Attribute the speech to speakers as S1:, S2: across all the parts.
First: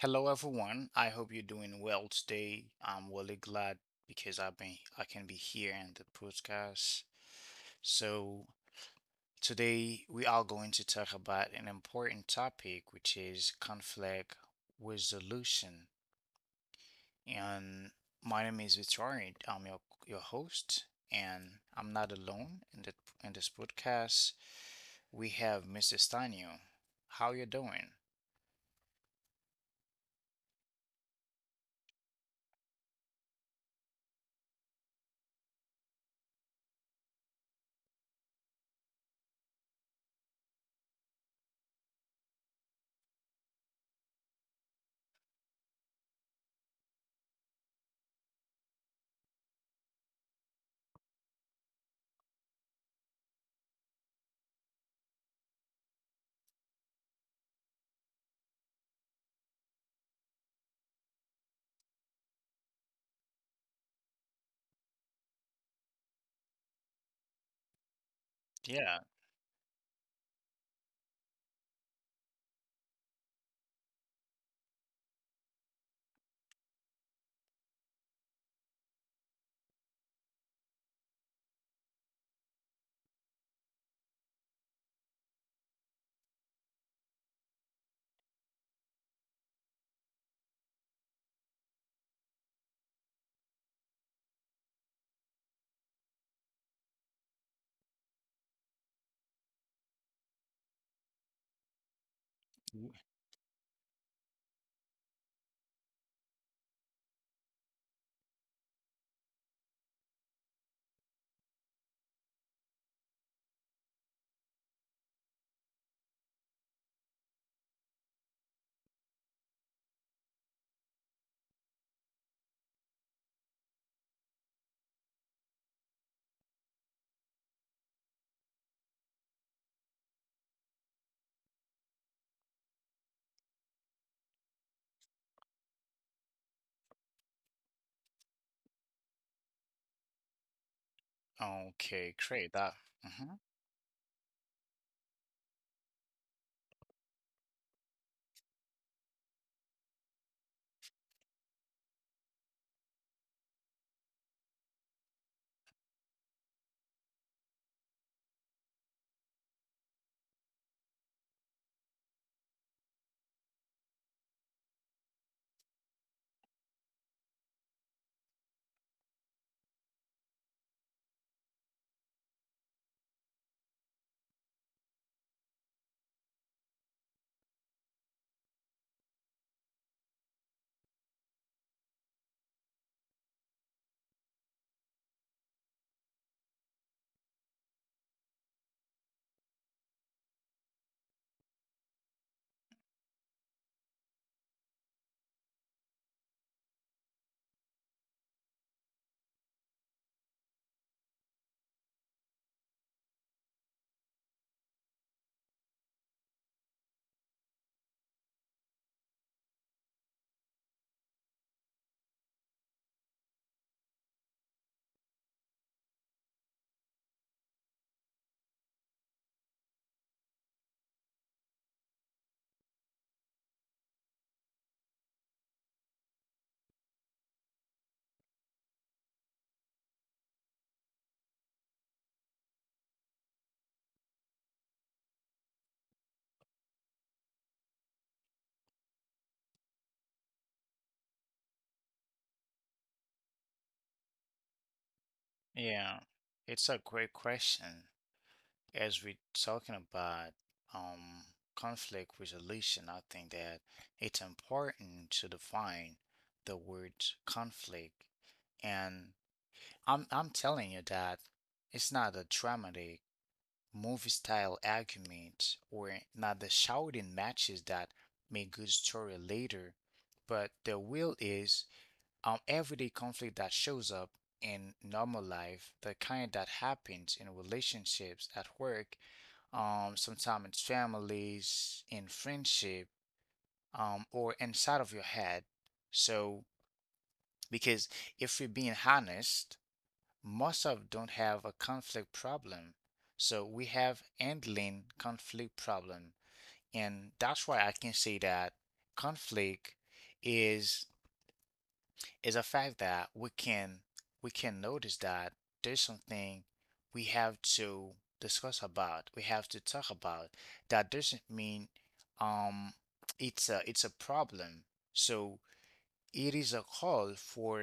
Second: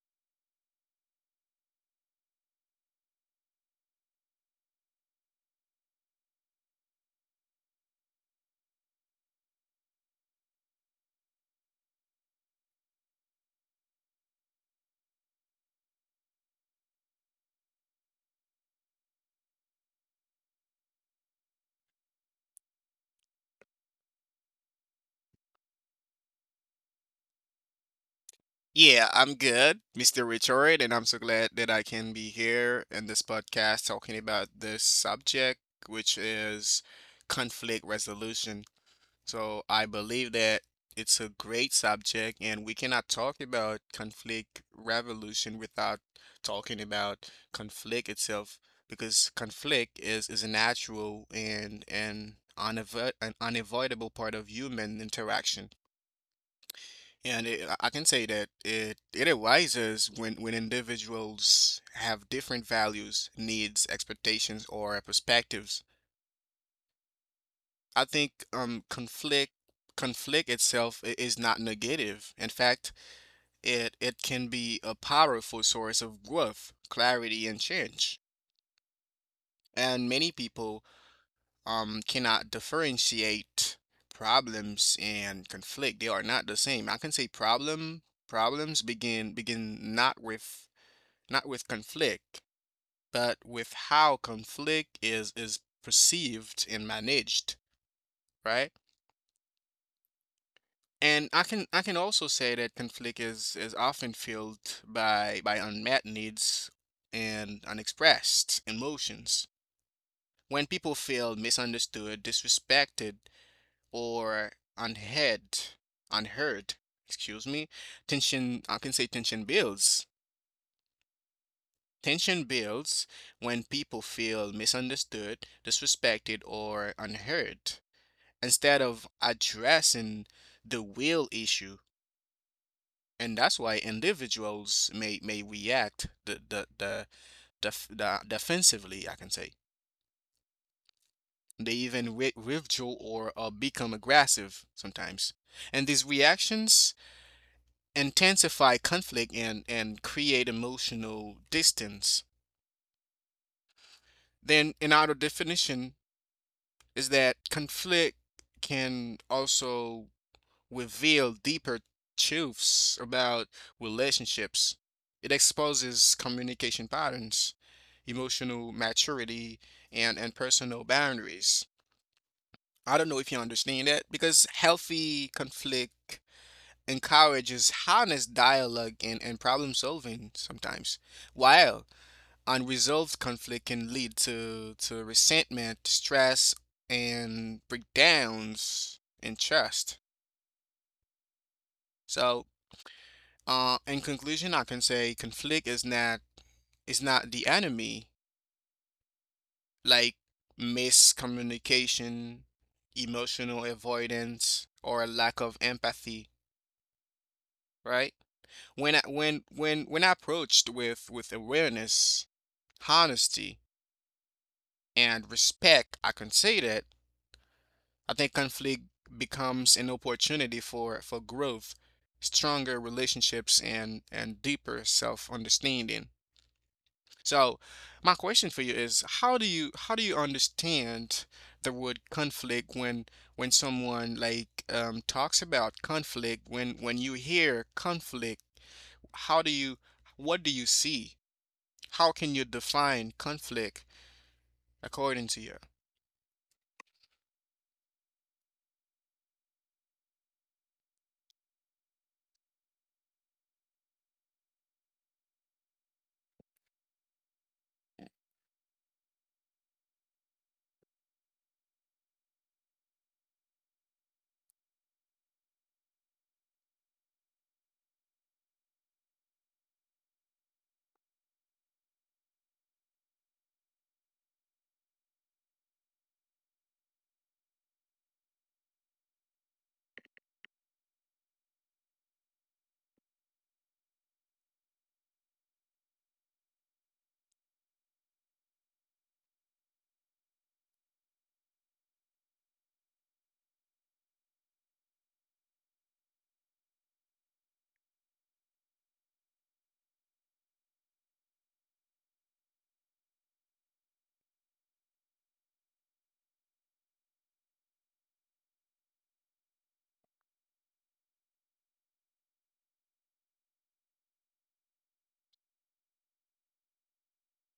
S1: Hello everyone. I hope you're doing well today. I'm really glad because I can be here in the podcast. So today we are going to talk about an important topic, which is conflict resolution. And my name is Victoria. I'm your host, and I'm not alone in the in this podcast. We have Mr. Stanio. How you doing?
S2: Yeah, I'm good, Mr. Richard, and I'm so glad that I can be here in this podcast talking about this subject, which is conflict resolution. So I believe that it's a great subject, and we cannot talk about conflict revolution without talking about conflict itself, because conflict is a natural and an unavoidable part of human interaction. And I can say that it arises when individuals have different values, needs, expectations, or perspectives. I think
S1: Yeah.
S2: conflict itself is not negative. In fact, it can be a powerful source of growth, clarity, and change. And many people cannot differentiate problems and conflict. They are not the same. I can say problems begin not with conflict, but with how conflict is perceived and managed, right? And I can also say that conflict is often filled by unmet needs and unexpressed emotions. When people feel misunderstood, disrespected, or unheard, unheard, excuse me, tension, I can say tension builds. Tension builds when people feel misunderstood, disrespected, or unheard instead of addressing the real issue. And that's why individuals may react the defensively, I can say. They even
S1: Okay, great. That
S2: withdraw
S1: mhm.
S2: or become aggressive sometimes. And these reactions intensify conflict and create emotional distance. Then another definition is that conflict can also reveal deeper truths about relationships. It exposes communication patterns, emotional maturity, and personal boundaries. I don't know if you understand that because healthy conflict encourages honest dialogue and problem solving sometimes, while unresolved conflict can lead to resentment, stress, and breakdowns in trust. So, in conclusion, I can say conflict is not the enemy. Like miscommunication, emotional avoidance, or a lack of empathy. Right? When I, when approached with awareness, honesty, and respect, I can say that I think conflict becomes an opportunity for growth, stronger relationships, and deeper self-understanding. So, my question for you is, how do you understand the word conflict when someone talks about conflict? When you hear conflict, how do you what do you see? How can you define conflict according to you?
S1: Yeah, it's a great question. As we're talking about um, conflict resolution, I think that it's important to define the word conflict. And I'm telling you that it's not a dramatic movie style argument or not the shouting matches that make good story later, but the will is everyday conflict that shows up in normal life, the kind that happens in relationships, at work, sometimes in families, in friendship, or inside of your head. So, because if we're being honest, most of don't have a conflict problem. So we have handling conflict problem, and that's why I can say that conflict is is a fact that we can notice that there's something we have to discuss about, we have to talk about. That doesn't mean um it's a problem. So it is a call for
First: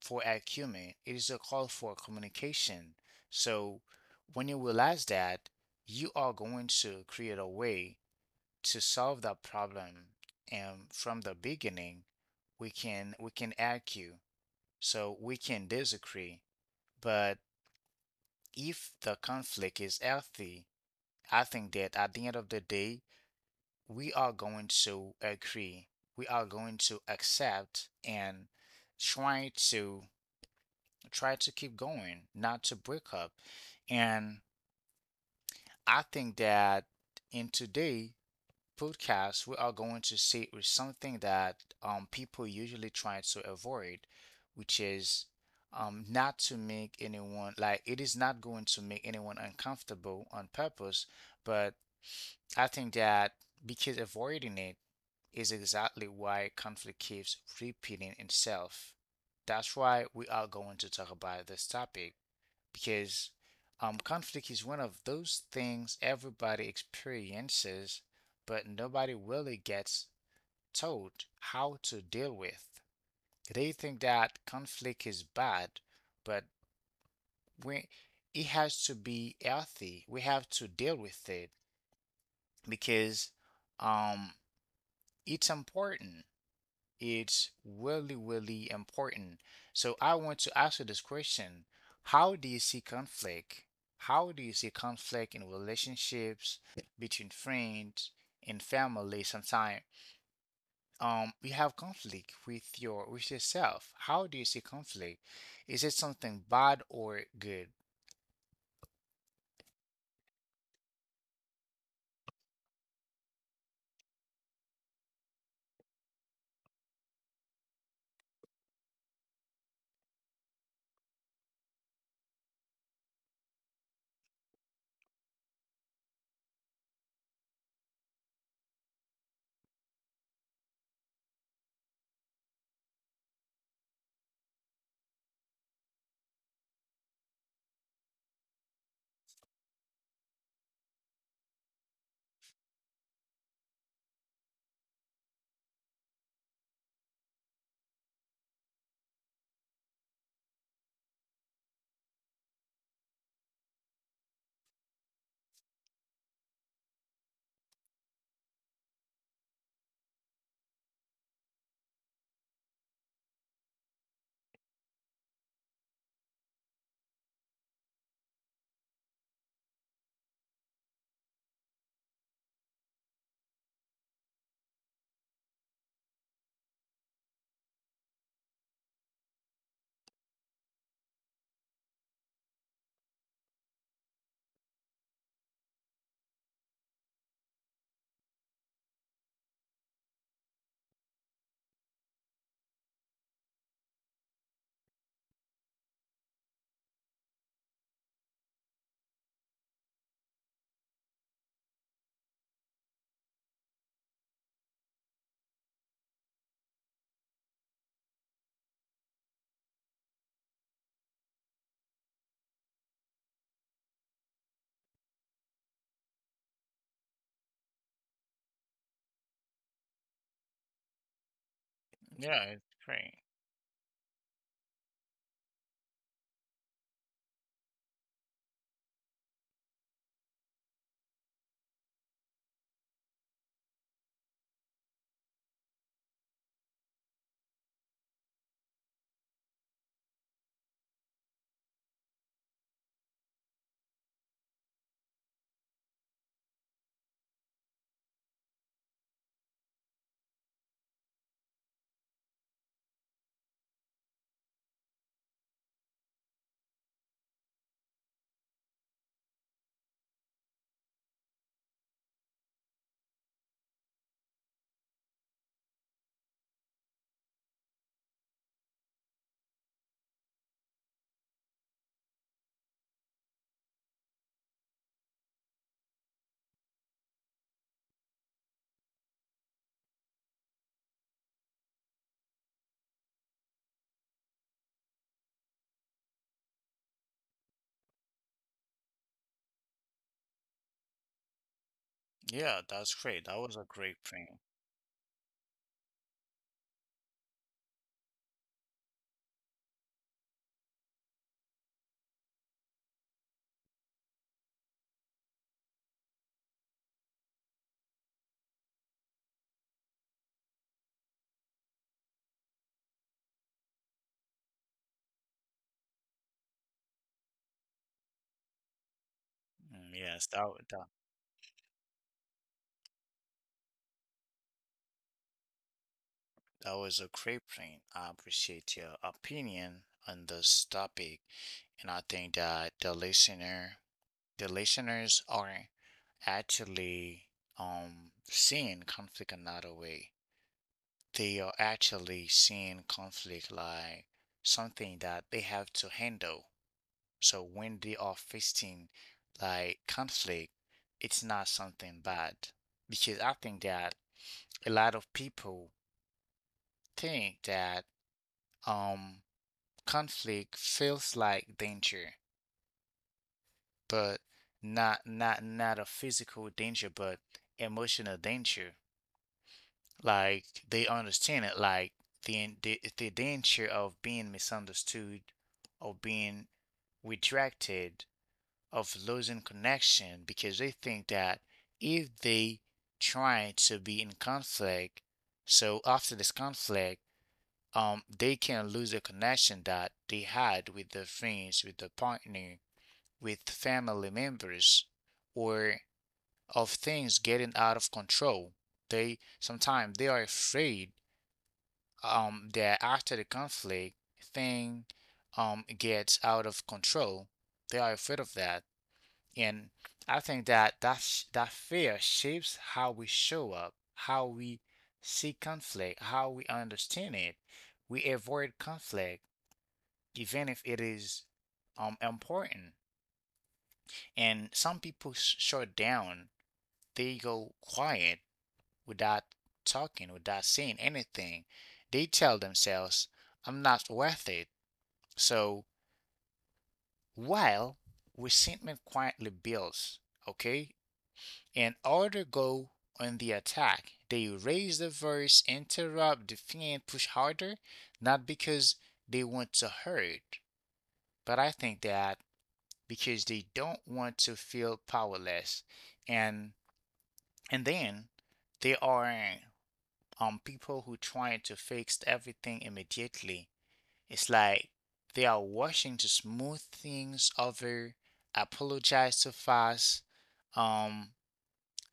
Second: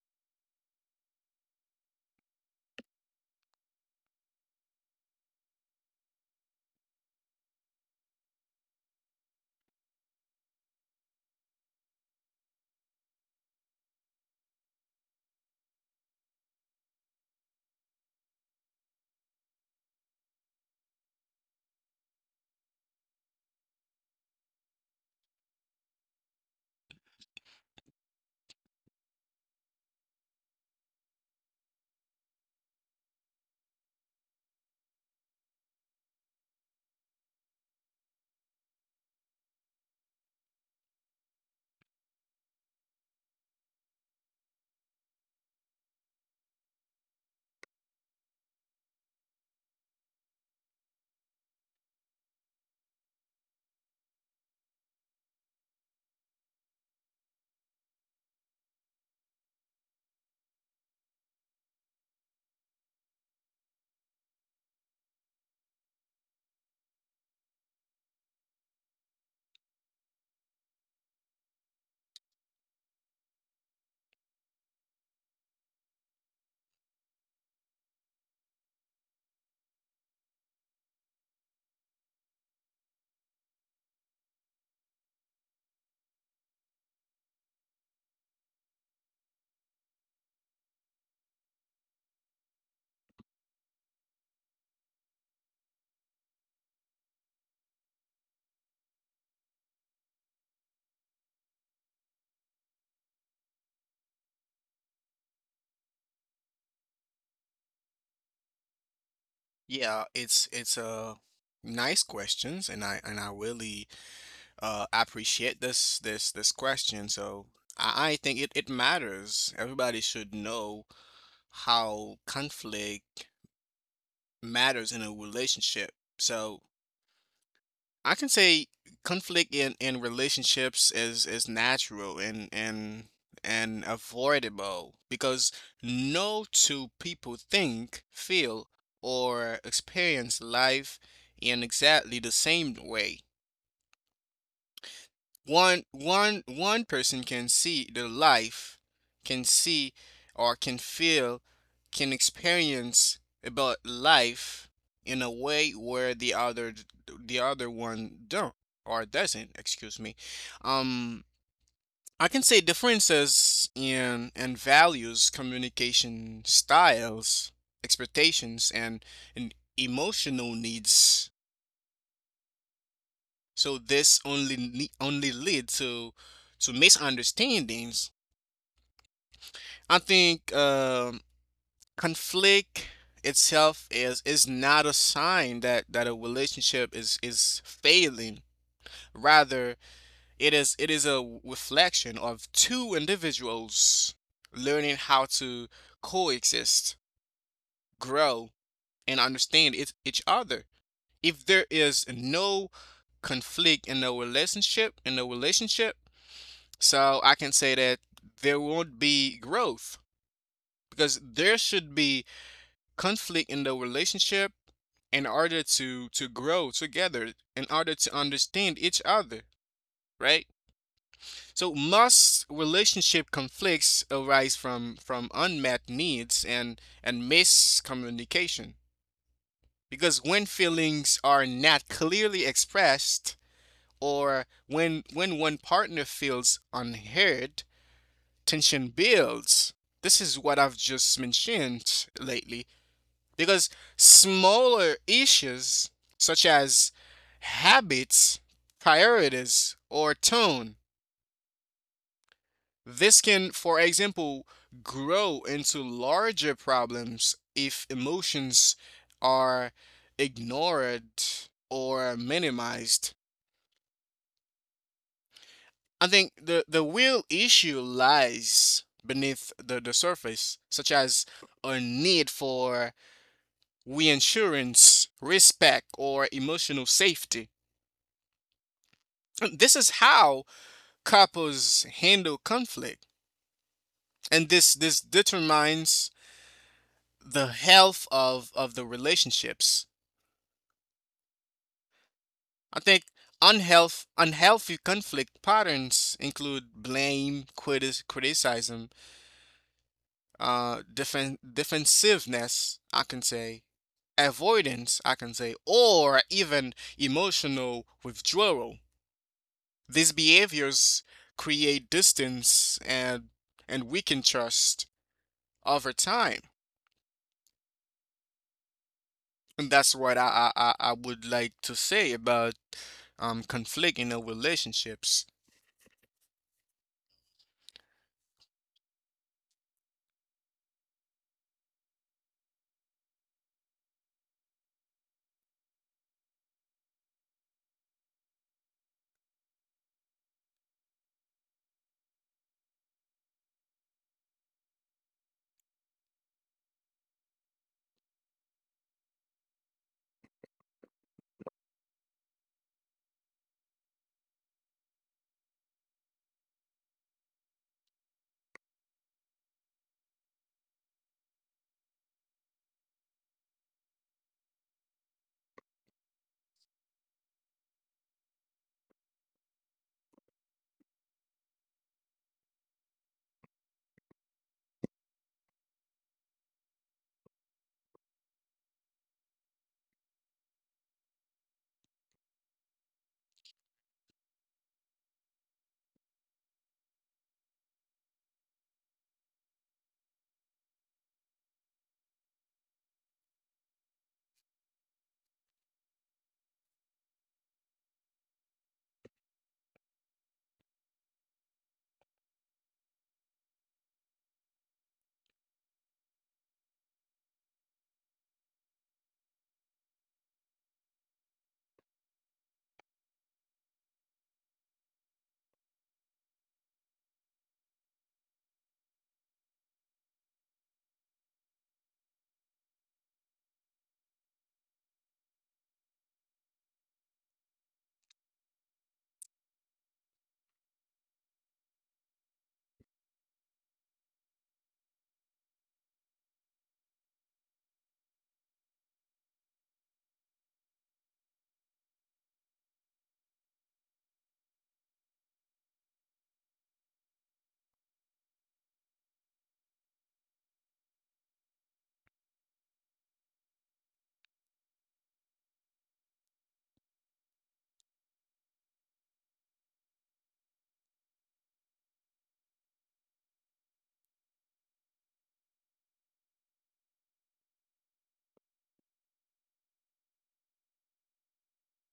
S1: acumen. It is a call for communication. So when you realize that, you are going to create a way to solve that problem. And from the beginning, we can argue, so we can disagree, but if the conflict is healthy, I think that at the end of the day, we are going to agree. We are going to accept and try to try to keep going, not to break up. And I think that in today podcast, we are going to see with something that people usually try to avoid, which is not to make anyone like it is not going to make anyone uncomfortable on purpose, but I think that because avoiding it is exactly why conflict keeps repeating itself. That's why we are going to talk about this topic because conflict is one of those things everybody experiences, but nobody really gets told how to deal with. They think that conflict is bad, but we, it has to be healthy. We have to deal with it because um, it's important. It's really, really important. So I want to ask you this question. How do you see conflict? How do you see conflict in relationships between friends and family sometimes? You have conflict with yourself. How do you see conflict? Is it something bad or good?
S2: Yeah, it's nice questions and I really appreciate this question. So I think it matters. Everybody should know how conflict matters in a relationship. So I can say conflict in relationships is natural and avoidable because no two people think, feel, or experience life in exactly the same way. One person can see the life can see or can feel can experience about life in a way where the other one don't or doesn't, excuse me. um I can say differences in and values, communication styles, expectations, and emotional needs, so this only lead to misunderstandings. I think conflict itself is not a sign that a relationship is failing. Rather, it is a reflection of two individuals learning how to coexist, grow, and understand it, each other. If there is no conflict in a relationship, in a relationship, so I can say that there won't be growth because there should be conflict in the relationship in order to grow together, in order to understand each other, right? So most
S1: Yeah, it's
S2: relationship
S1: great.
S2: conflicts arise from unmet needs and miscommunication because when feelings are not clearly expressed or when one partner feels unheard, tension builds. This is what I've just mentioned lately because smaller issues such as habits, priorities, or tone, this can, for example, grow into larger problems if emotions are ignored or minimized. I think the real issue lies beneath the surface, such as a need for reassurance, respect, or emotional safety. This is how couples handle conflict, and this determines the health of the relationships.
S1: Yeah,
S2: I think
S1: that's great. That was a great thing.
S2: unhealthy conflict patterns include blame, criticism, defensiveness, I can say, avoidance, I can say, or even emotional withdrawal. These behaviors create distance and weaken trust over time. And that's
S1: Mm,
S2: what
S1: yes,
S2: I
S1: that
S2: would like to say about conflict in our relationships.
S1: that was a great point. I appreciate your opinion on this topic, and I think that the listeners are actually seeing conflict another way. They are actually seeing conflict like something that they have to handle. So when they are facing like conflict, it's not something bad because I think that a lot of people think that um conflict feels like danger, but not a physical danger, but emotional danger. Like they understand it, like the danger of being misunderstood, of being rejected, of losing connection, because they think that if they try to be in conflict, so after this conflict, they can lose a connection that they had with their friends, with their partner, with family members, or of things getting out of control. They sometimes they are afraid that after the conflict thing gets out of control. They are afraid of that, and I think that that fear shapes how we show up, how we see conflict, how we understand it. We avoid conflict even if it is important. And some people shut down, they go quiet without talking, without saying anything. They tell themselves, I'm not worth it. So while resentment quietly builds, okay, in order to go on the attack. They raise the voice, interrupt, defend, push harder, not because they want to hurt, but I think that because they don't want to feel powerless. and and then they are people who trying to fix everything immediately. It's like they are washing to smooth things over, apologize too fast, um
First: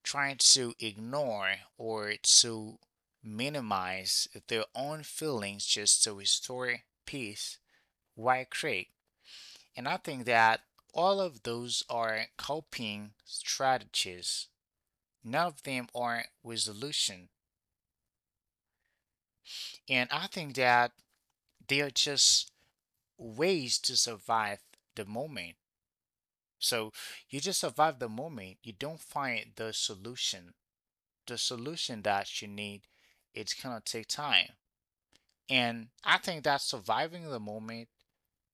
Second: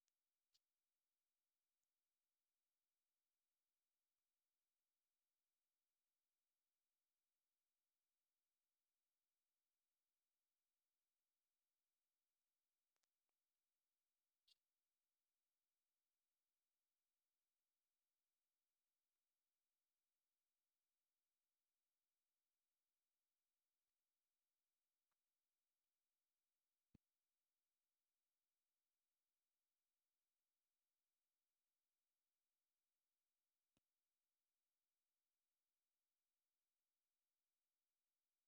S1: trying to ignore or to minimize their own feelings just to restore peace. Why create? And I think that all of those are coping strategies. None of them are resolution. And I think that they are just ways to survive the moment. So you just survive the moment. You don't find the solution. The solution that you need, it's gonna take time. And I think that surviving the moment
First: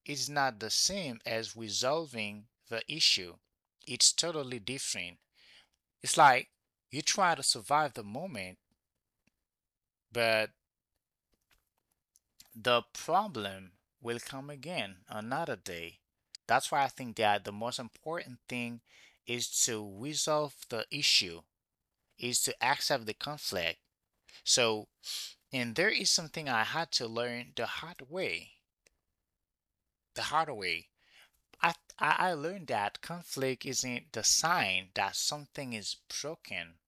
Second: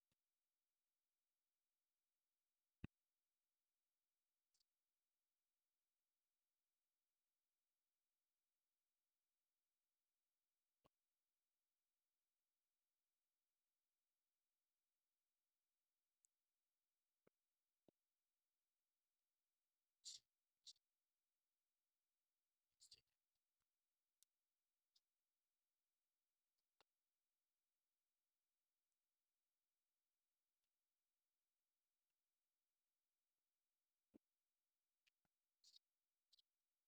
S1: is not the same as resolving the issue. It's totally different. It's like you try to survive the moment, but the problem will come again another day. That's why I think that the most important thing is to resolve the issue, is to accept the conflict. So, and there is something I had to learn the hard way. The hard way. I, I learned that conflict isn't the sign that something is broken.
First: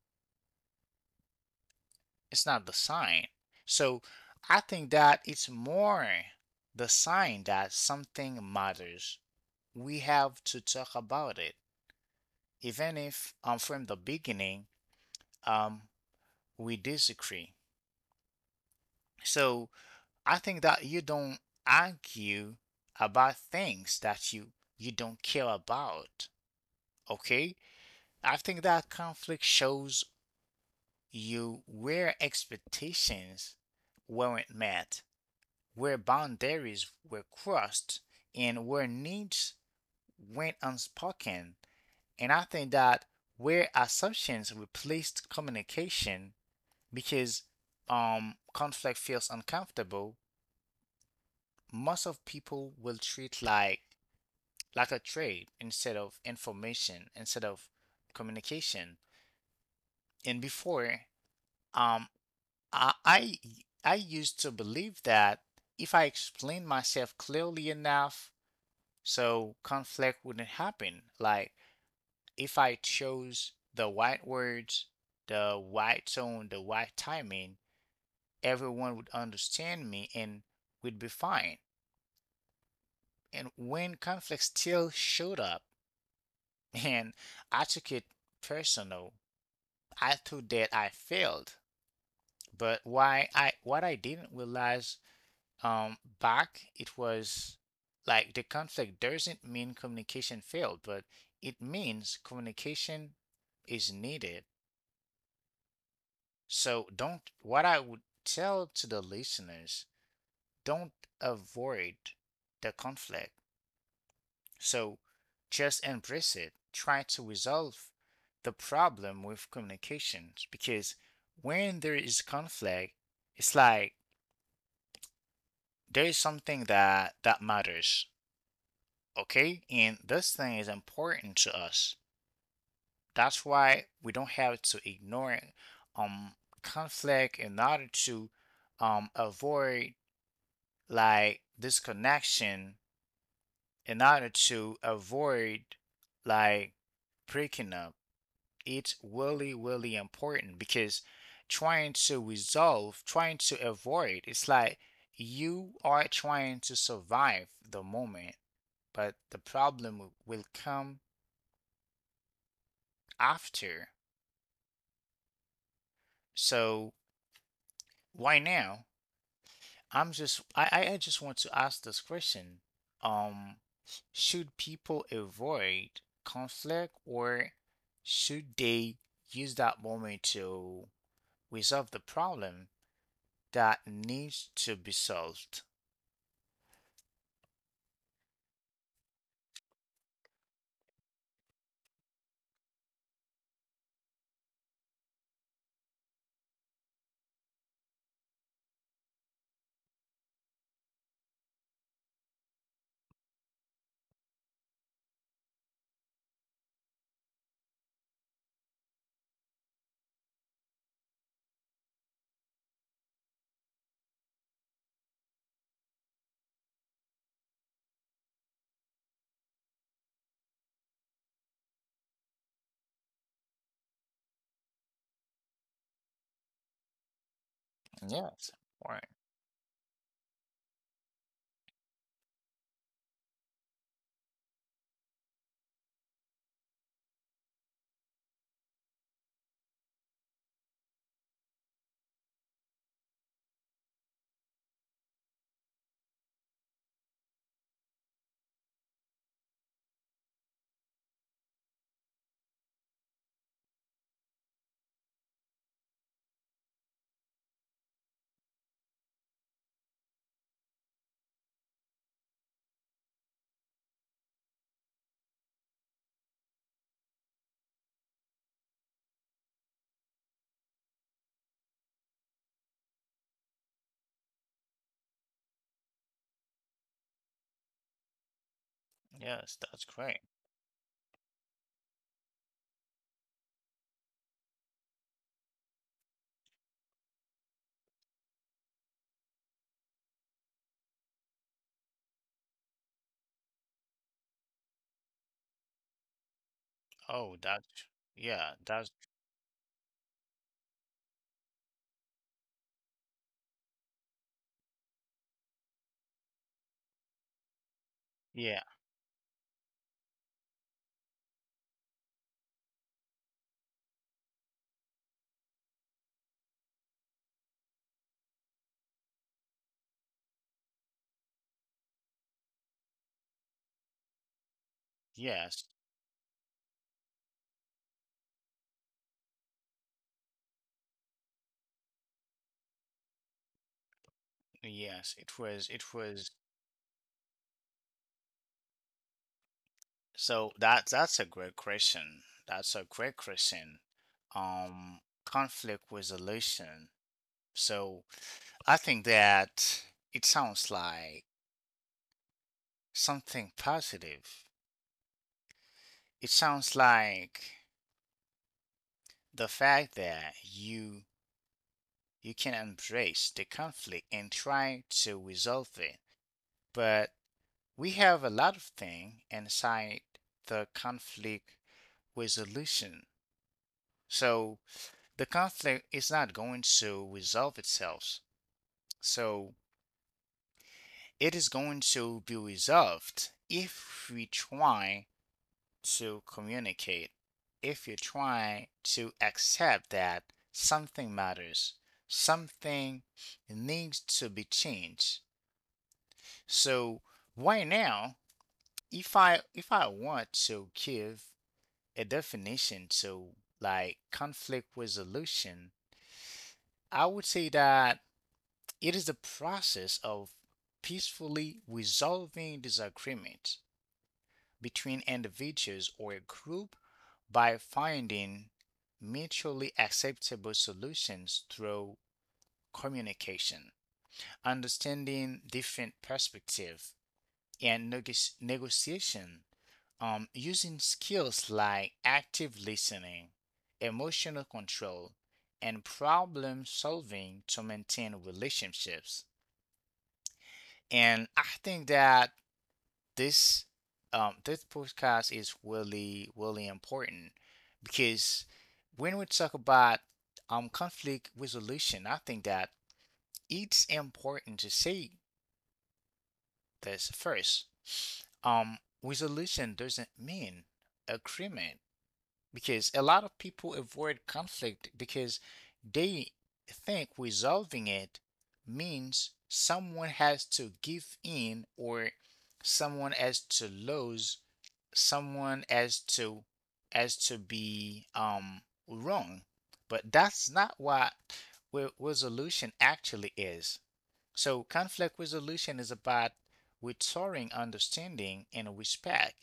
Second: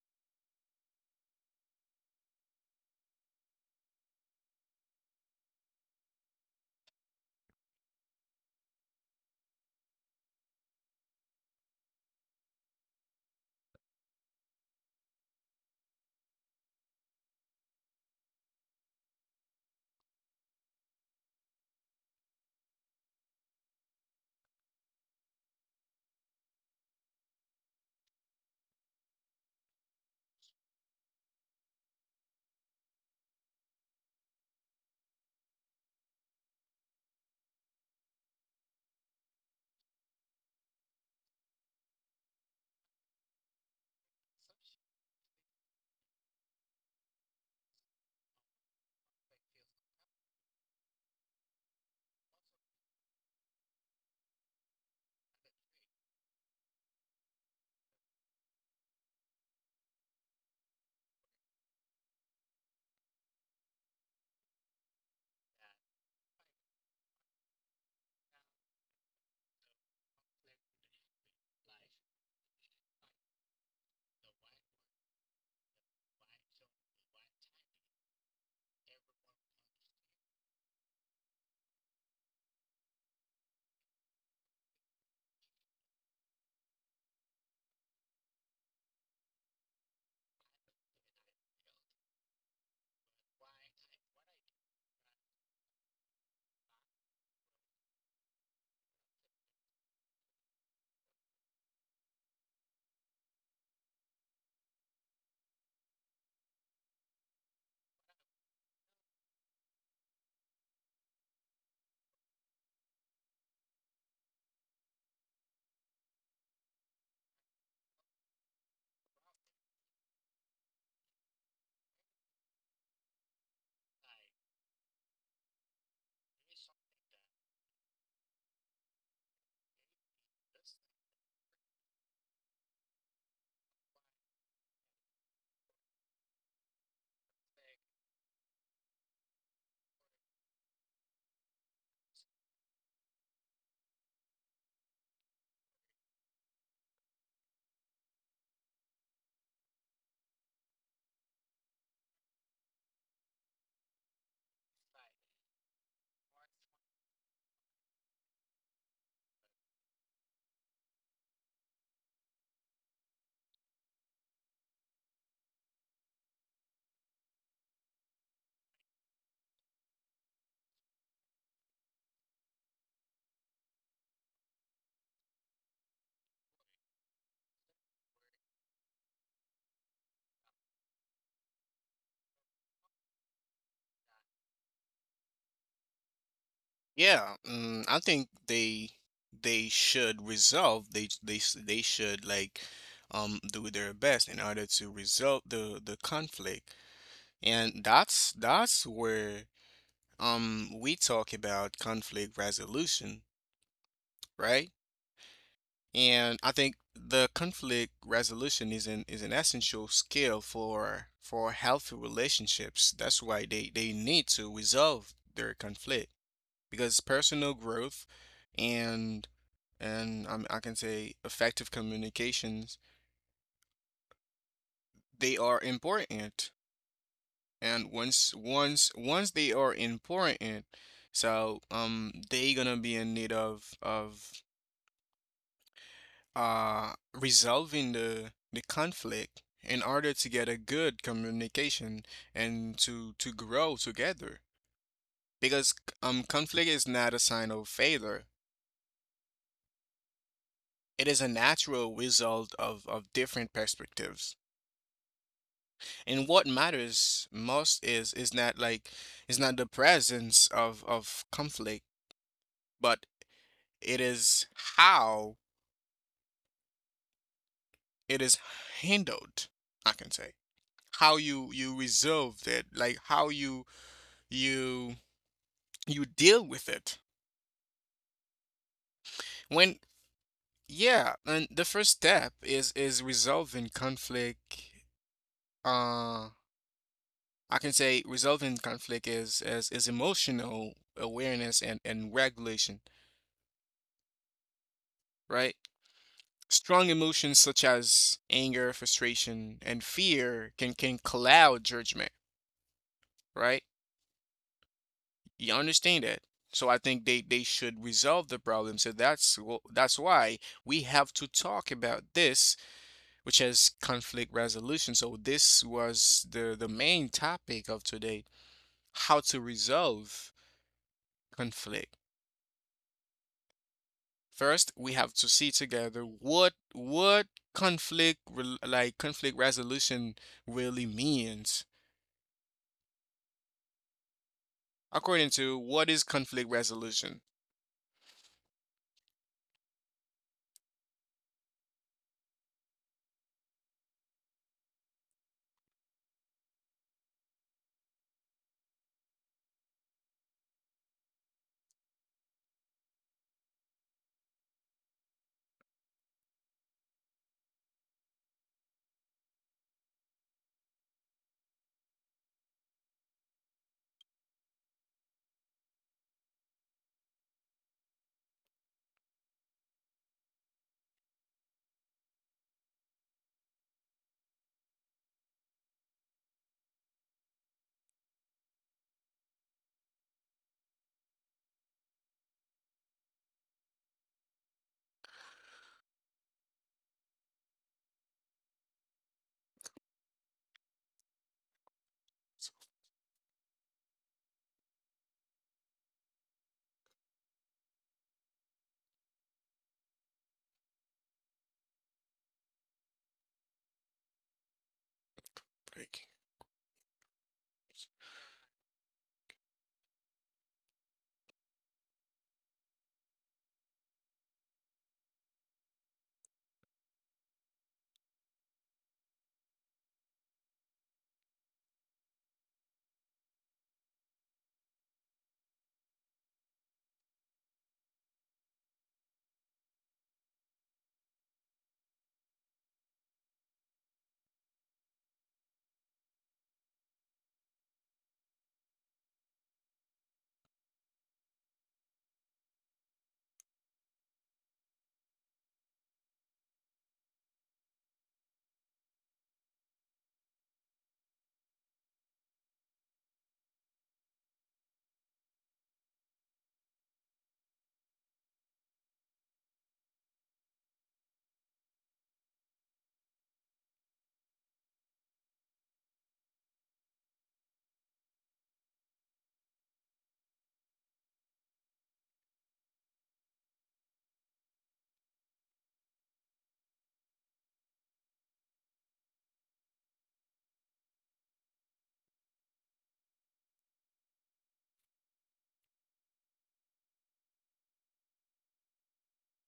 S1: It's not the sign. So, I think that it's more the sign that something matters. We have to talk about it, even if from the beginning um, we disagree. So I think that you don't argue about things that you don't care about. Okay? I think that conflict shows you where expectations weren't met, where boundaries were crossed, and where needs went unspoken. And I think that where assumptions replaced communication because conflict feels uncomfortable, most of people will treat like a trade instead of information, instead of communication. And before, um I I, I used to believe that if I explained myself clearly enough, so conflict wouldn't happen. Like if I chose the right words, the right tone, the right timing, everyone would understand me and would be fine. And when conflict still showed up and I took it personal, I thought that I failed. But why I what I didn't realize back it was like the conflict doesn't mean communication failed, but it means communication is needed. So don't what I would tell to the listeners, don't avoid the conflict. So just embrace it. Try to resolve the problem with communications because when there is conflict, it's like there is something that matters, okay? And this thing is important to us. That's why we don't have to ignore um conflict in order to avoid like this connection, in order to avoid like breaking up. It's really, really important because trying to resolve, trying to avoid, it's like you are trying to survive the moment, but the problem will come after. So why now? I'm just I just want to ask this question. Um, should people avoid conflict or should they use that moment to resolve the problem that needs to be solved?
S2: Yeah, mm, I think they should resolve. They should like do their best in order to resolve the conflict. And that's where we talk about conflict resolution, right? And I think the conflict resolution is an essential skill for healthy relationships. That's why they need to resolve their conflict because personal growth and I can say effective communications, they are important. And
S1: Yes. Right.
S2: once they are important, so they gonna be in need of resolving the conflict in order to get a good communication and to grow together. Because conflict is not a sign of failure. It is a natural result of different perspectives. And what matters most is not the presence of conflict, but it is how it is handled, I can say. How you resolved it, like how you you deal with it when
S1: Yes, that's great.
S2: yeah, and the first step is resolving conflict, uh I can say resolving conflict is emotional awareness and regulation, right? Strong emotions such
S1: Oh,
S2: as anger,
S1: that's
S2: frustration, and fear can cloud judgment, right? You understand that. So I think they should resolve the problem, so
S1: yeah,
S2: that's that's why we have to talk about this, which has conflict resolution. So this was the main topic of today, how to resolve conflict. First, we have to see
S1: yes.
S2: together what conflict, like conflict resolution, really means. According
S1: Yes,
S2: to
S1: it
S2: what is
S1: was it
S2: conflict
S1: was
S2: resolution?
S1: so that's a great question. That's a great question. Conflict resolution. So I think that it sounds like something positive. It sounds like the fact that you can embrace the conflict and try to resolve it. But we have a lot of things inside the conflict resolution. So the conflict is not going to resolve itself. So it is going to be resolved if we try to communicate, if you try to accept that something matters, something needs to be changed. So right now, if I want to give a definition to like conflict resolution,
S2: Like,
S1: I would say that it is the process of peacefully resolving disagreements between individuals or a group by finding mutually acceptable solutions through communication, understanding different perspectives, and negos negotiation, using skills like active listening, emotional control, and problem solving to maintain relationships. And I think that this this podcast is really, really important because when we talk about conflict resolution, I think that it's important to say this first. Resolution doesn't mean agreement because a lot of people avoid conflict because they think resolving it means someone has to give in, or someone has to lose, someone has to be wrong. But that's not what resolution actually is. So conflict resolution is about restoring understanding and respect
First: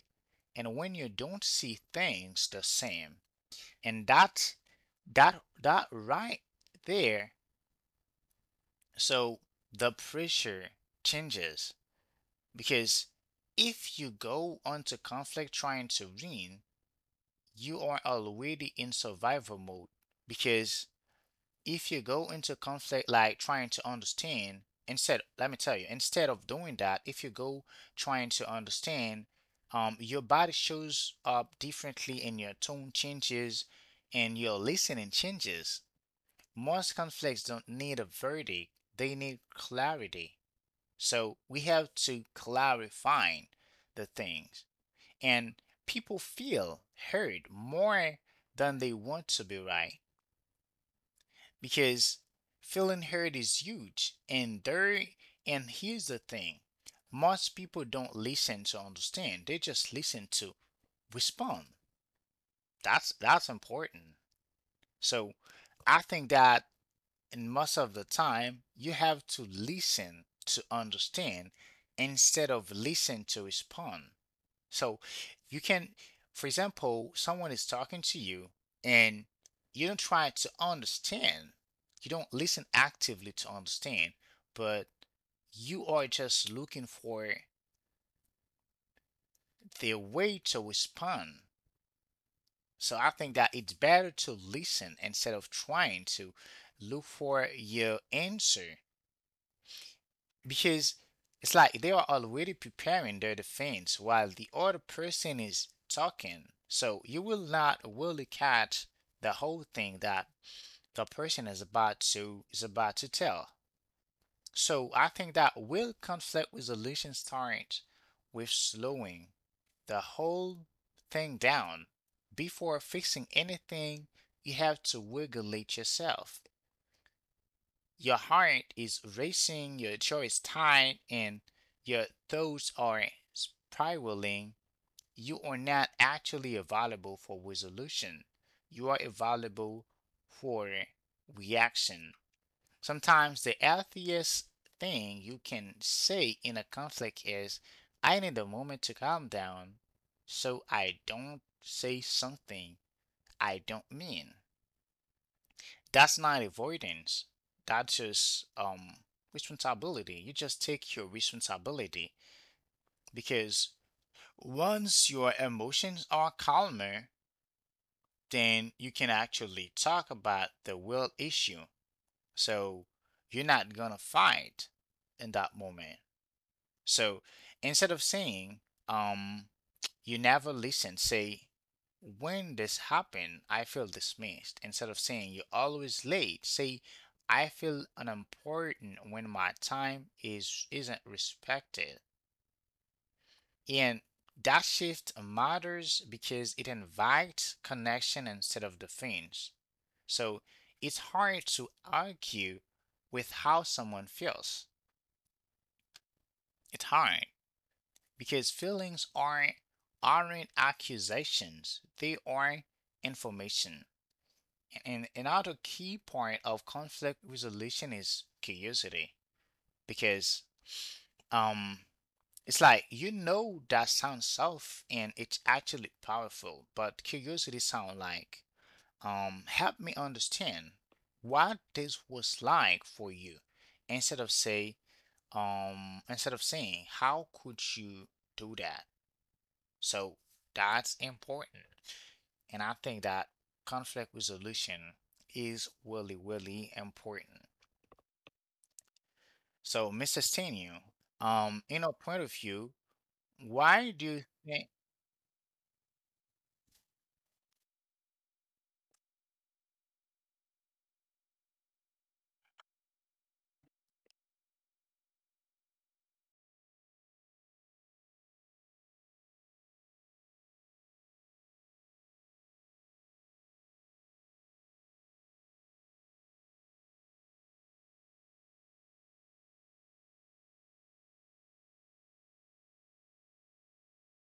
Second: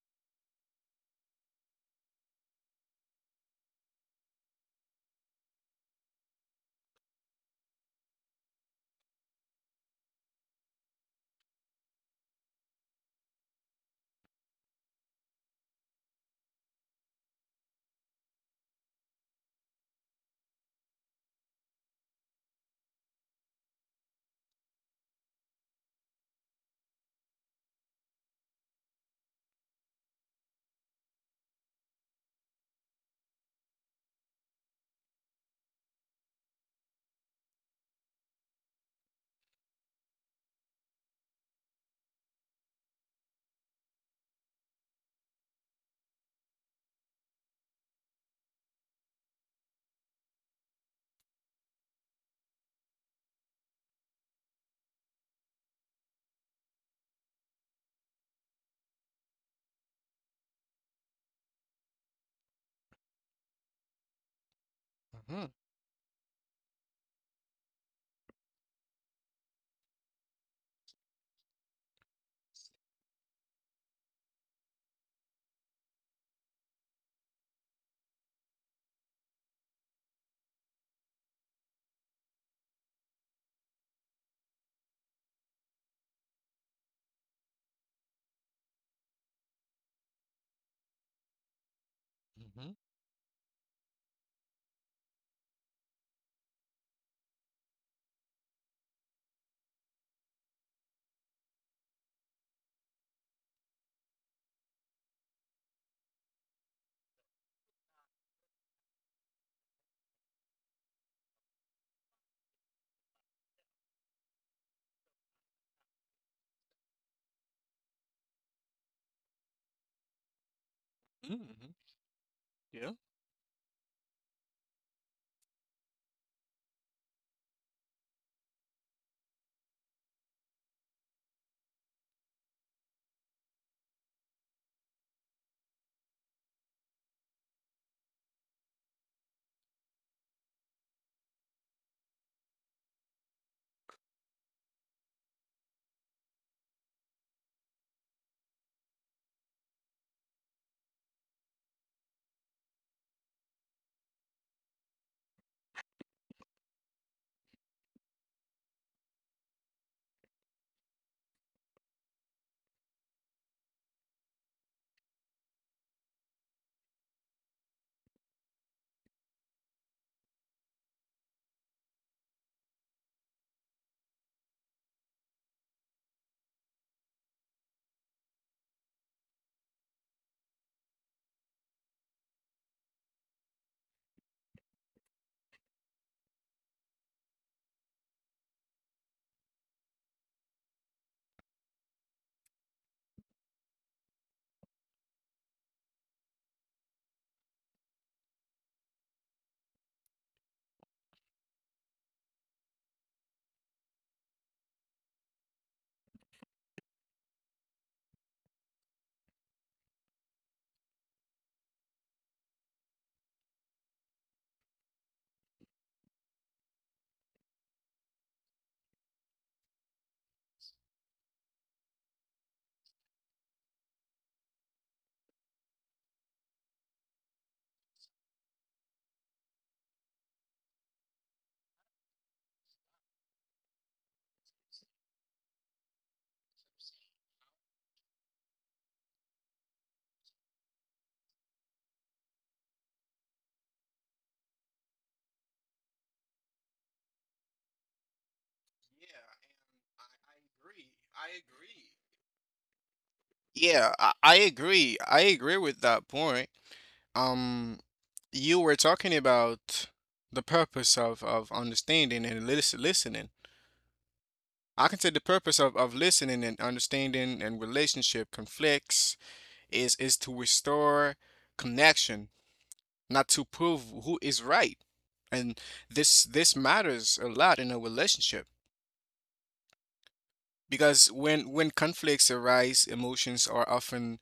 S1: and when you don't see things the same. And that's that that right there. So the pressure changes because if you go onto conflict trying to win, you are already in survival mode. Because if you go into conflict like trying to understand, instead, let me tell you, instead of doing that, if you go trying to understand, your body shows up differently, and your tone changes and your listening changes. Most conflicts don't need a verdict, they need clarity. So we have to clarify the things. And people feel heard more than they want to be right because feeling heard is huge. And here's the thing, most people don't listen to understand, they just listen to respond. That's important. So
S2: mm-hmm.
S1: I think that and most of the time, you have to listen to understand instead of listen to respond. So you can, for example, someone is talking to you and you don't try to understand, you don't listen actively to understand, but you are just looking for the way to respond. So I think that it's better to listen instead of trying to look for your answer, because it's like they are already preparing their defense while the other person is talking. So you will not really catch the whole thing that the person is about to tell. So I think that will conflict resolution starts with slowing the whole thing
S2: Mm-hmm.
S1: down. Before
S2: Yeah.
S1: fixing anything, you have to regulate yourself. Your heart is racing, your jaw is tight, and your thoughts are spiraling. You are not actually available for resolution. You are available for reaction. Sometimes the healthiest thing you can say in a conflict is, I need a moment to calm down so I don't say something I don't mean. That's not avoidance. That's just responsibility. You just take your responsibility, because once your emotions are calmer, then you can actually talk about the real issue. So you're not gonna fight in that moment. So instead of saying, um, you never listen, say, when this happened, I feel dismissed. Instead of saying you're always late, say I feel unimportant when my time is isn't respected. And that shift matters because it invites connection instead of defense. So it's hard to argue with how someone feels. It's hard, because feelings aren't accusations, they are information. And another key point of conflict resolution is curiosity, because um it's like, you know, that sounds soft and it's actually powerful, but curiosity sounds like, help me understand what this was like for you, instead of saying how could you do that. So that's important. And I think that conflict resolution is really, really important. So, Mr.
S2: I
S1: Stenu,
S2: agree. I
S1: in your
S2: agree.
S1: point of view, why
S2: Yeah,
S1: do you
S2: I
S1: think?
S2: agree. I agree with that point. Um, you were talking about the purpose of understanding and listening. I can say the purpose of listening and understanding and relationship conflicts is to restore connection, not to prove who is right. And this matters a lot in a relationship because when conflicts arise, emotions are often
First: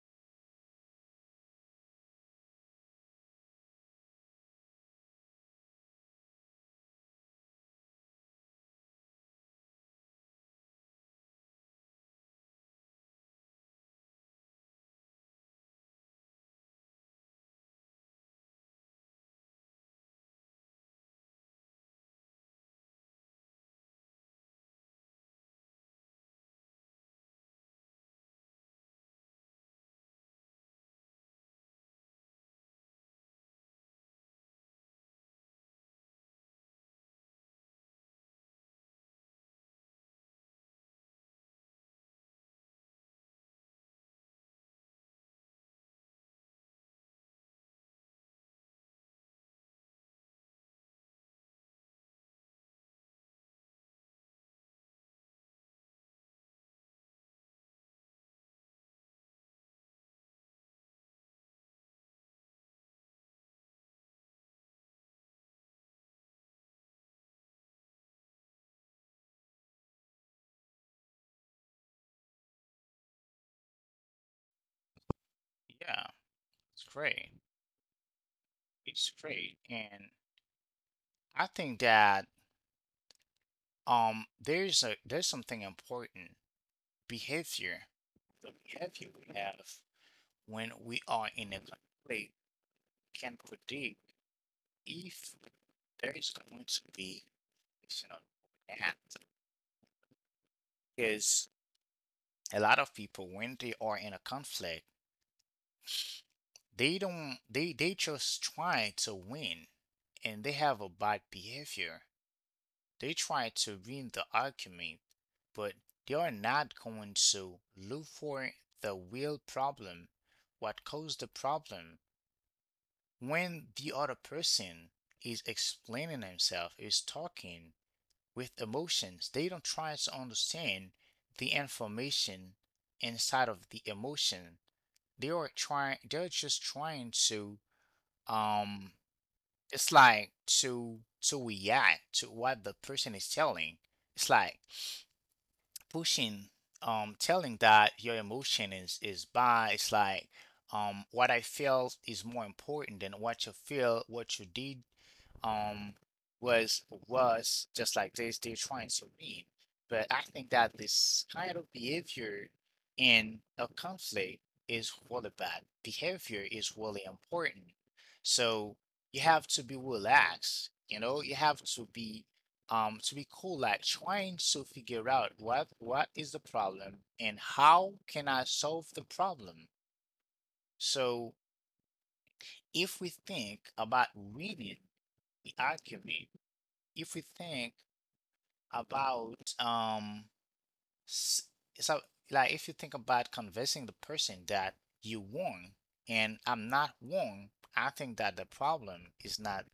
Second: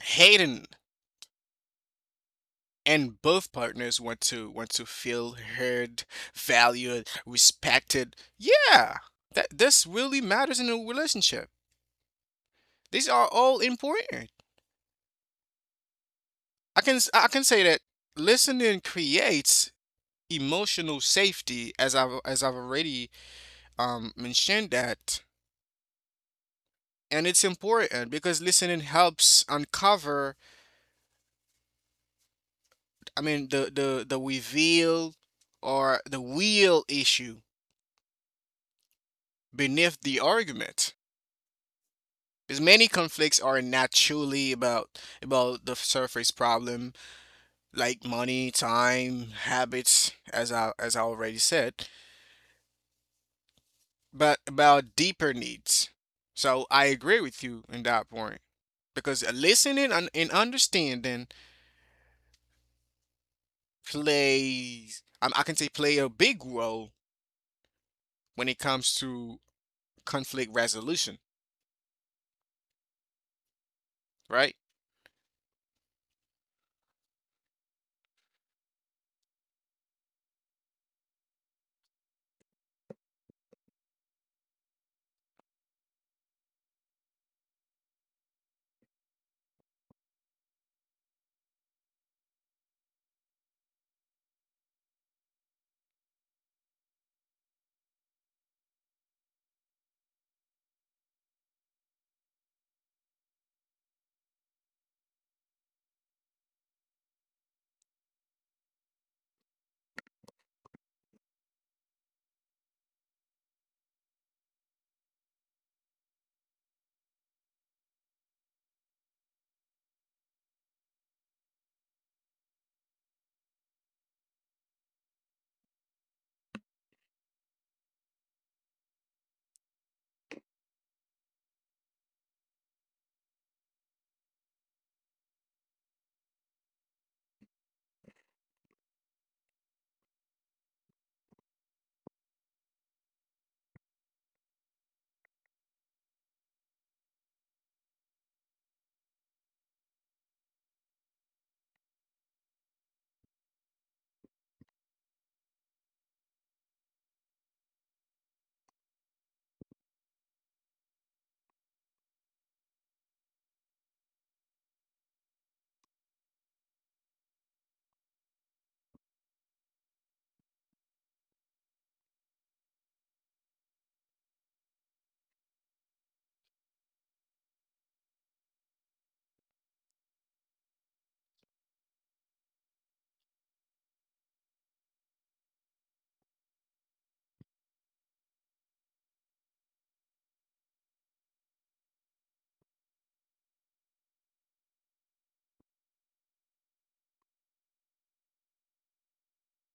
S2: hidden and both partners want to feel heard, valued, respected. Yeah, that this really matters in a relationship. These are all important. I can say that listening creates emotional safety, as I've already mentioned that, and it's important because listening helps uncover. I mean the reveal or the real issue beneath the argument. Because many conflicts are naturally about the surface problem, like money, time, habits, as I already said, but about deeper needs. So I agree with you in that point because listening and understanding plays I can say play a big role when it comes to conflict resolution, right?
S1: Yeah, it's great. It's great, and I think that there's a there's something important, behavior. The behavior we have when we are in a conflict can predict if there is going to be additional act. Because a lot of people, when they are in a conflict, they don't they just try to win, and they have a bad behavior. They try to win the argument, but they are not going to look for the real problem, what caused the problem. When the other person is explaining himself, is talking with emotions, they don't try to understand the information inside of the emotion. They're just trying to um it's like to react to what the person is telling. It's like pushing, telling that your emotion is bad. It's like, what I felt is more important than what you feel, what you did, um was was just like this, they're trying to mean. But I think that this kind of behavior in a conflict is really bad behavior, is really important. So you have to be relaxed, you know, you have to be cool, like trying to figure out what is the problem and how can I solve the problem. So if we think about reading the alchemy, if we think about, so like if you think about convincing the person that you won and I'm not won, I think that the problem is not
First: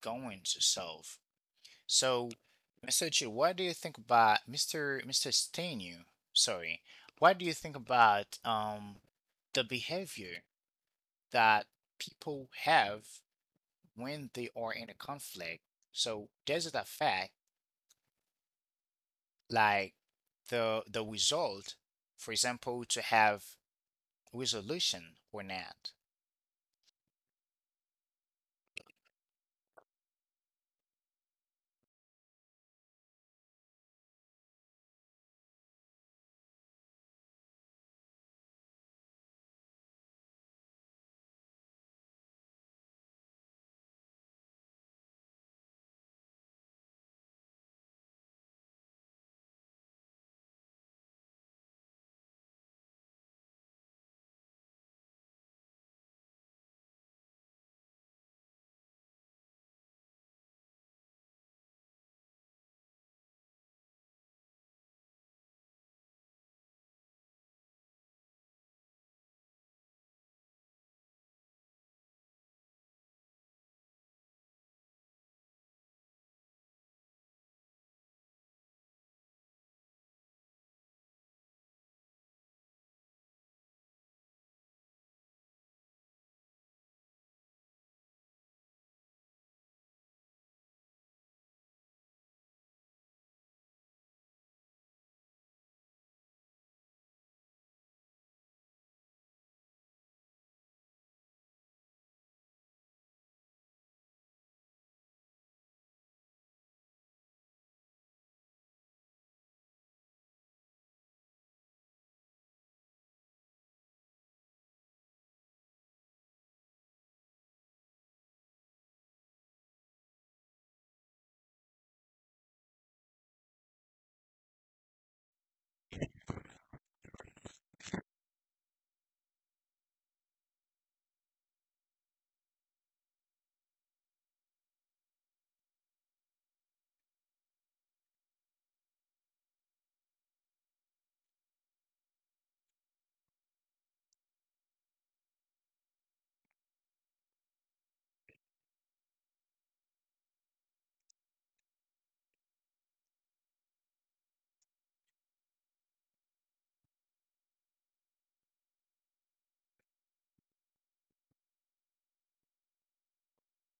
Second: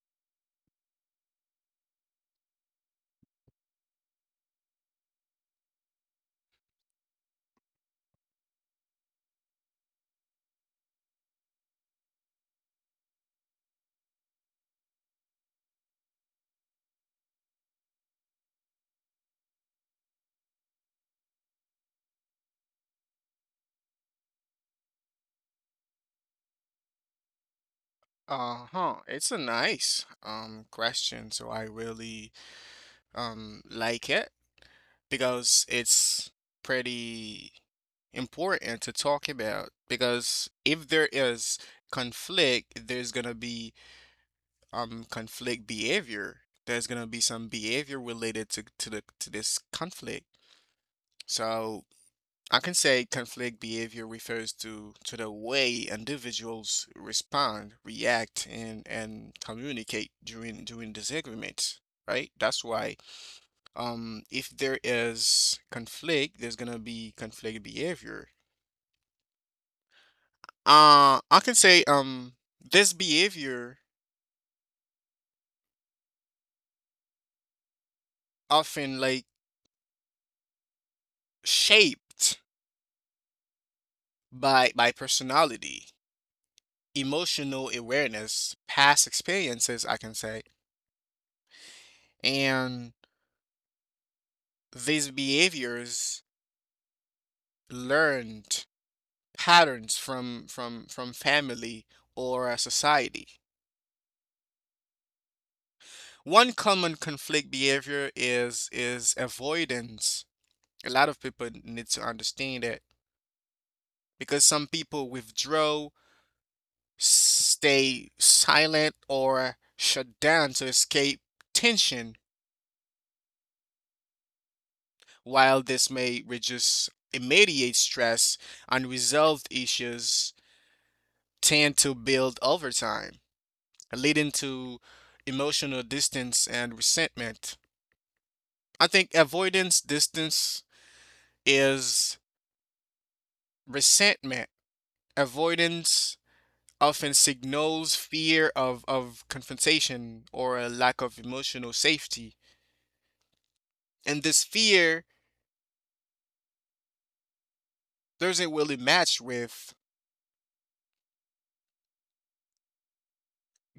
S1: going to solve. So, Mr. Chu, what do you think about Mr. Stenu? Sorry, what do you think about the behavior that people have when they are in a conflict? So, does it affect, like, the result, for example, to have resolution or not?
S2: Uh-huh. It's a nice question, so I really like it, because it's pretty important to talk about, because if there is conflict, there's gonna be conflict behavior. There's gonna be some behavior related to this conflict. So I can say conflict behavior refers to the way individuals respond, react, and communicate during disagreements, right? That's why if there is conflict, there's gonna be conflict behavior. I can say this behavior often like shaped by personality, emotional awareness, past experiences, I can say, and these behaviors learned patterns from family or society. One common conflict behavior is avoidance. A lot of people need to understand that because some people withdraw, stay silent, or shut down to escape tension. While this may reduce immediate stress, unresolved issues tend to build over time, leading to emotional distance and resentment. I think avoidance, distance is resentment. Avoidance often signals fear of confrontation or a lack of emotional safety. And this fear doesn't really match with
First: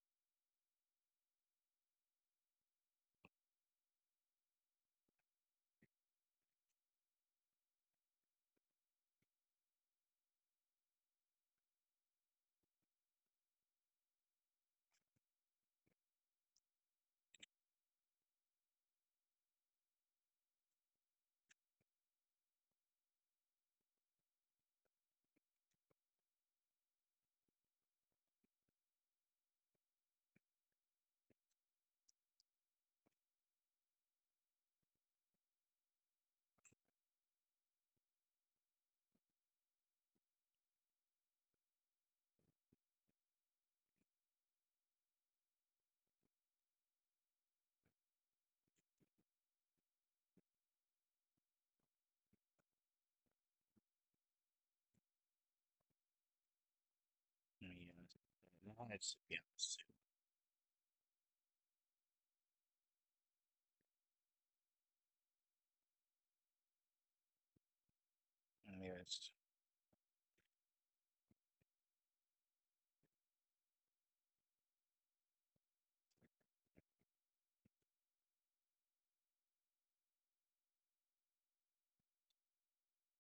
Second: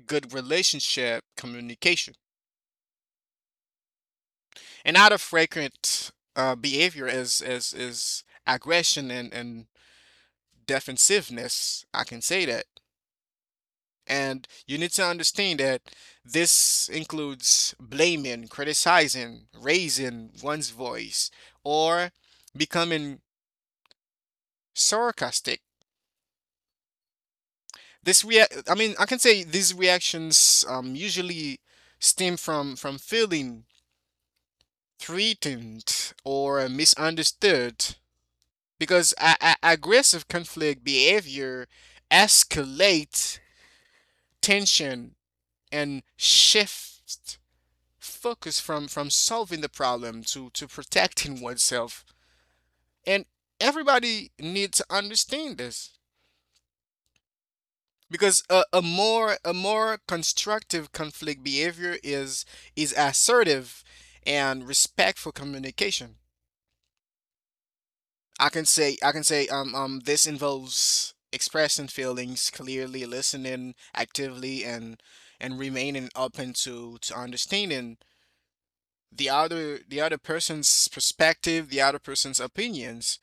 S2: good relationship communication. And out of frequent behavior is aggression and defensiveness, I can say that. And you need to understand that this includes blaming, criticizing, raising one's voice, or becoming sarcastic. This rea- I mean, I can say these reactions usually stem from feeling threatened or misunderstood, because aggressive conflict behavior escalates tension and shifts focus from solving the problem to protecting oneself, and everybody needs to understand this
S1: Mm,
S2: because
S1: yeah,
S2: a
S1: yes,
S2: more constructive conflict behavior is assertive and respectful communication. i can say i can
S1: yes.
S2: say um, um this involves expressing feelings clearly, listening actively, and remaining open to understanding the other person's perspective, the other person's opinions.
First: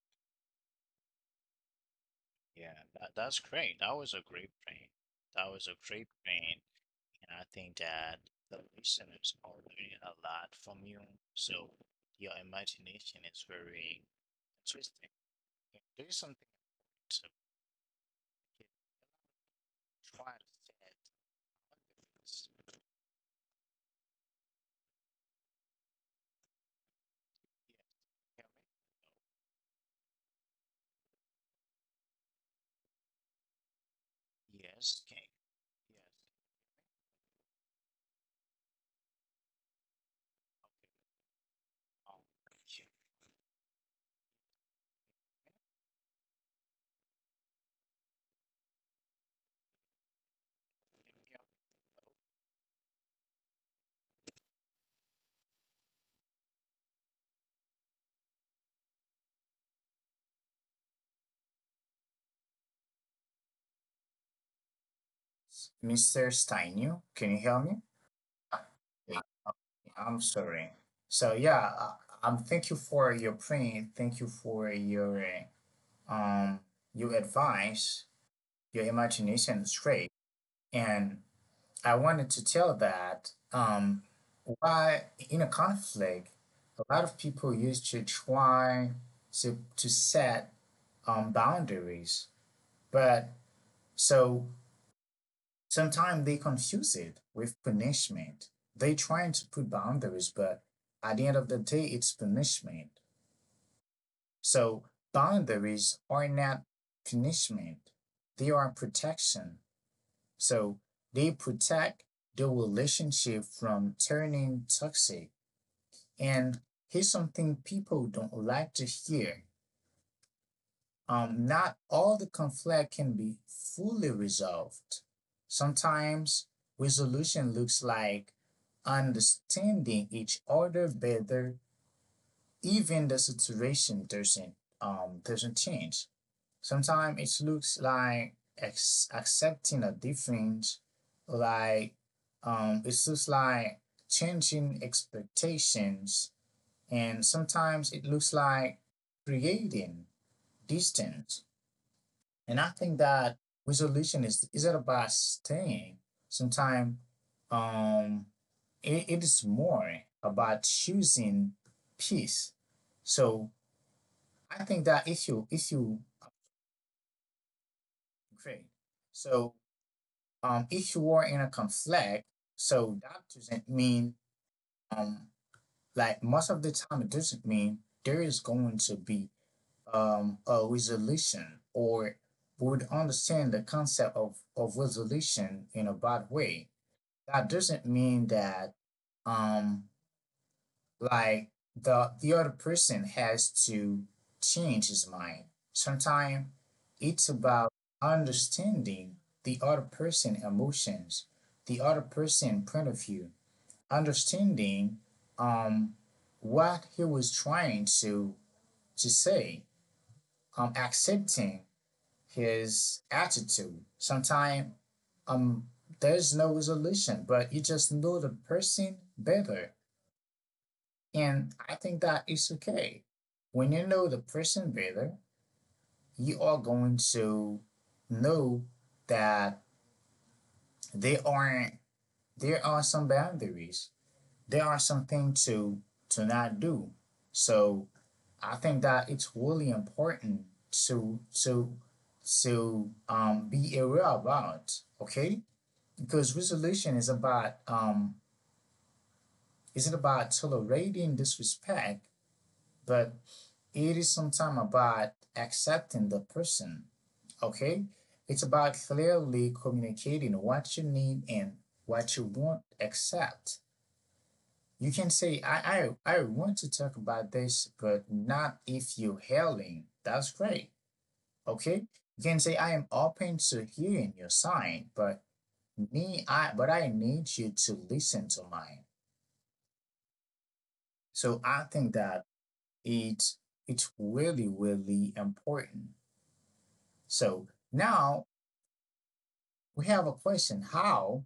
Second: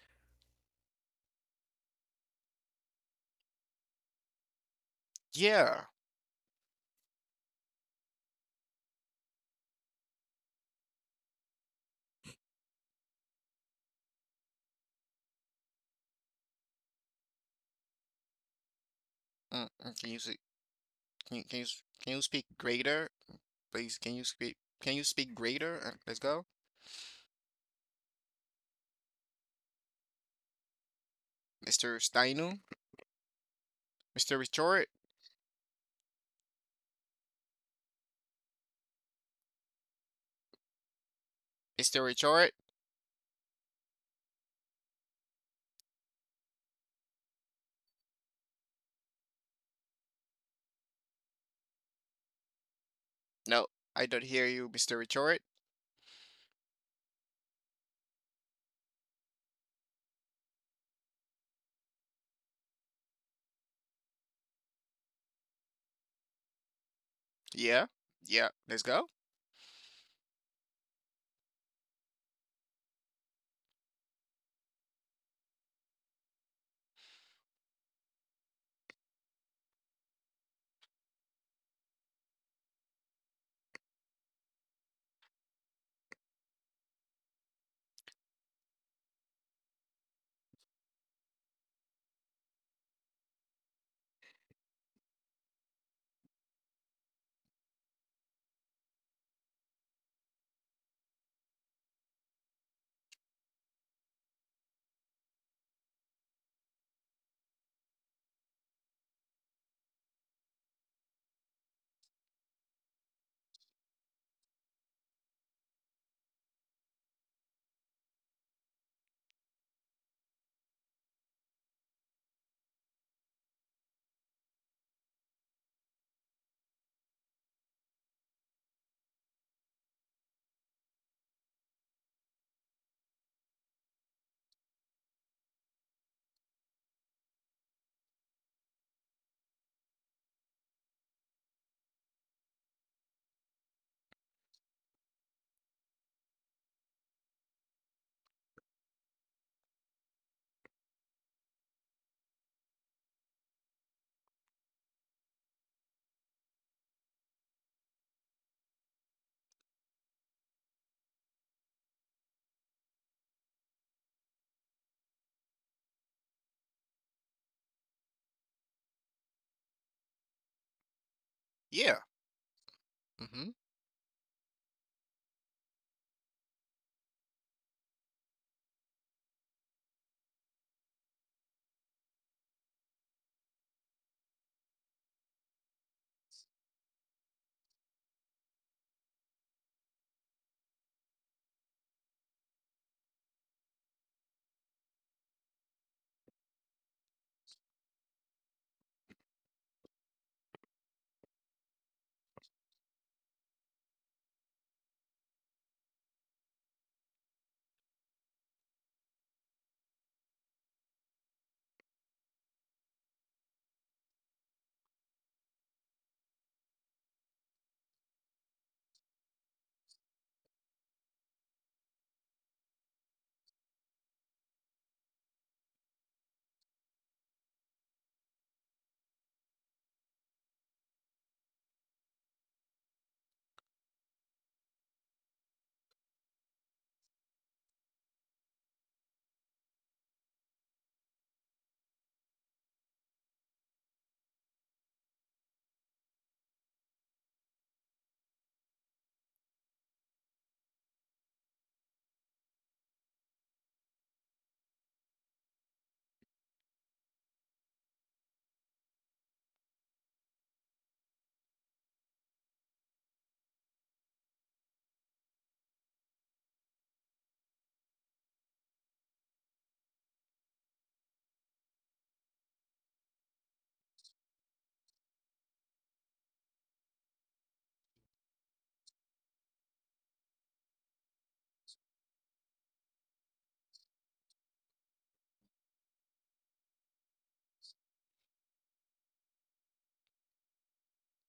S1: Yeah, that, that's great. That was a great thing. That was a
S2: Yeah.
S1: great thing. And I think that the listeners are learning a lot from you. So your imagination is very interesting. And there is something else that we can
S2: Can you
S1: try
S2: see,
S1: to set
S2: can you
S1: on the
S2: can you speak
S1: fence.
S2: greater? Please, can you speak greater? Let's go. Mr. Steinu? Mr. Retort?
S1: Yes, can yes.
S2: Mr. Retort?
S1: Can you
S2: No, I don't hear you, Mr. Retort.
S1: hear me? Mr. Steinu, can you hear me?
S2: Yeah. Yeah, let's go.
S1: Yeah, I'm sorry. So yeah, thank you for your print. Thank you for uh, um your advice. Your imagination is great, and I wanted to tell that, why in a conflict, a lot of people used to try to set boundaries, but so sometimes they confuse it with punishment. They trying to put boundaries, but at the end of the day, it's punishment. So boundaries are not punishment; they are protection. So they protect the relationship from turning toxic. And here's something people don't like to hear. Not all the conflict can be fully resolved. Sometimes resolution looks like understanding each other better, even the situation doesn't change. Sometimes it looks like accepting a difference, like, it looks like changing expectations, and sometimes it looks like creating distance. And I think that resolution is not about staying. Sometimes, um, it, it is more about choosing peace. So I think that if you upgrade, so, if you are in a
S2: Yeah.
S1: conflict. So
S2: Mm-hmm.
S1: that doesn't mean, um, like most of the time it doesn't mean there is going to be a resolution, or we would understand the concept of resolution in a bad way. That doesn't mean that, um, like, the other person has to change his mind. Sometimes it's about understanding the other person emotions, the other person point of view, understanding um what he was trying to say, accepting his attitude. Sometimes um there's no resolution, but you just know the person better. And I think that is okay. When you know the person better, you are going to know that they aren't there are some boundaries. There are some things to not do. So I think that it's really important to be aware about, okay? Because resolution is about isn't about tolerating disrespect, but it is sometimes about accepting the person, okay? It's about clearly communicating what you need and what you won't accept. You can say, I want to talk about this, but not if you're yelling. That's great, okay? You can say, I am open to hearing your side, but but I need you to listen to mine. So I think that it it's really, really important. So now we have a question, how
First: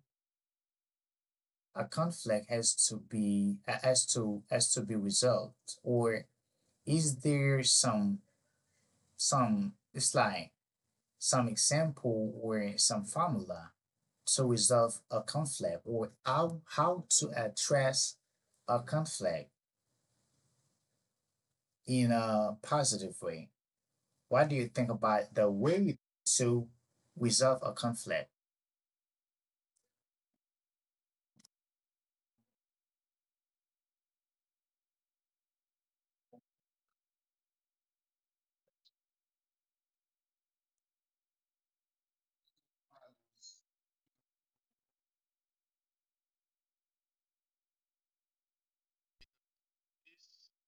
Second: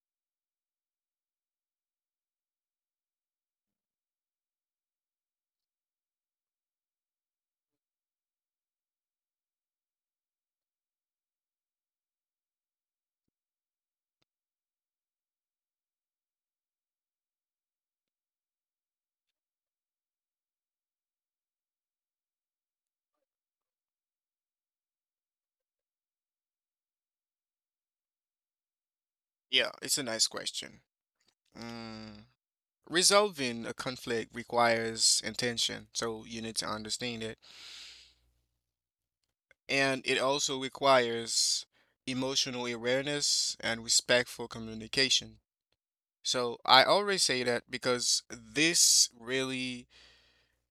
S1: a conflict has to be has to be resolved, or is there some it's like some example or some formula to resolve a conflict, or how to address a conflict in a positive way. What do you think about the way to resolve a conflict?
S2: Yeah, it's a nice question. Mm. Resolving a conflict requires intention, so you need to understand it. And it also requires emotional awareness and respectful communication. So I always say that because this really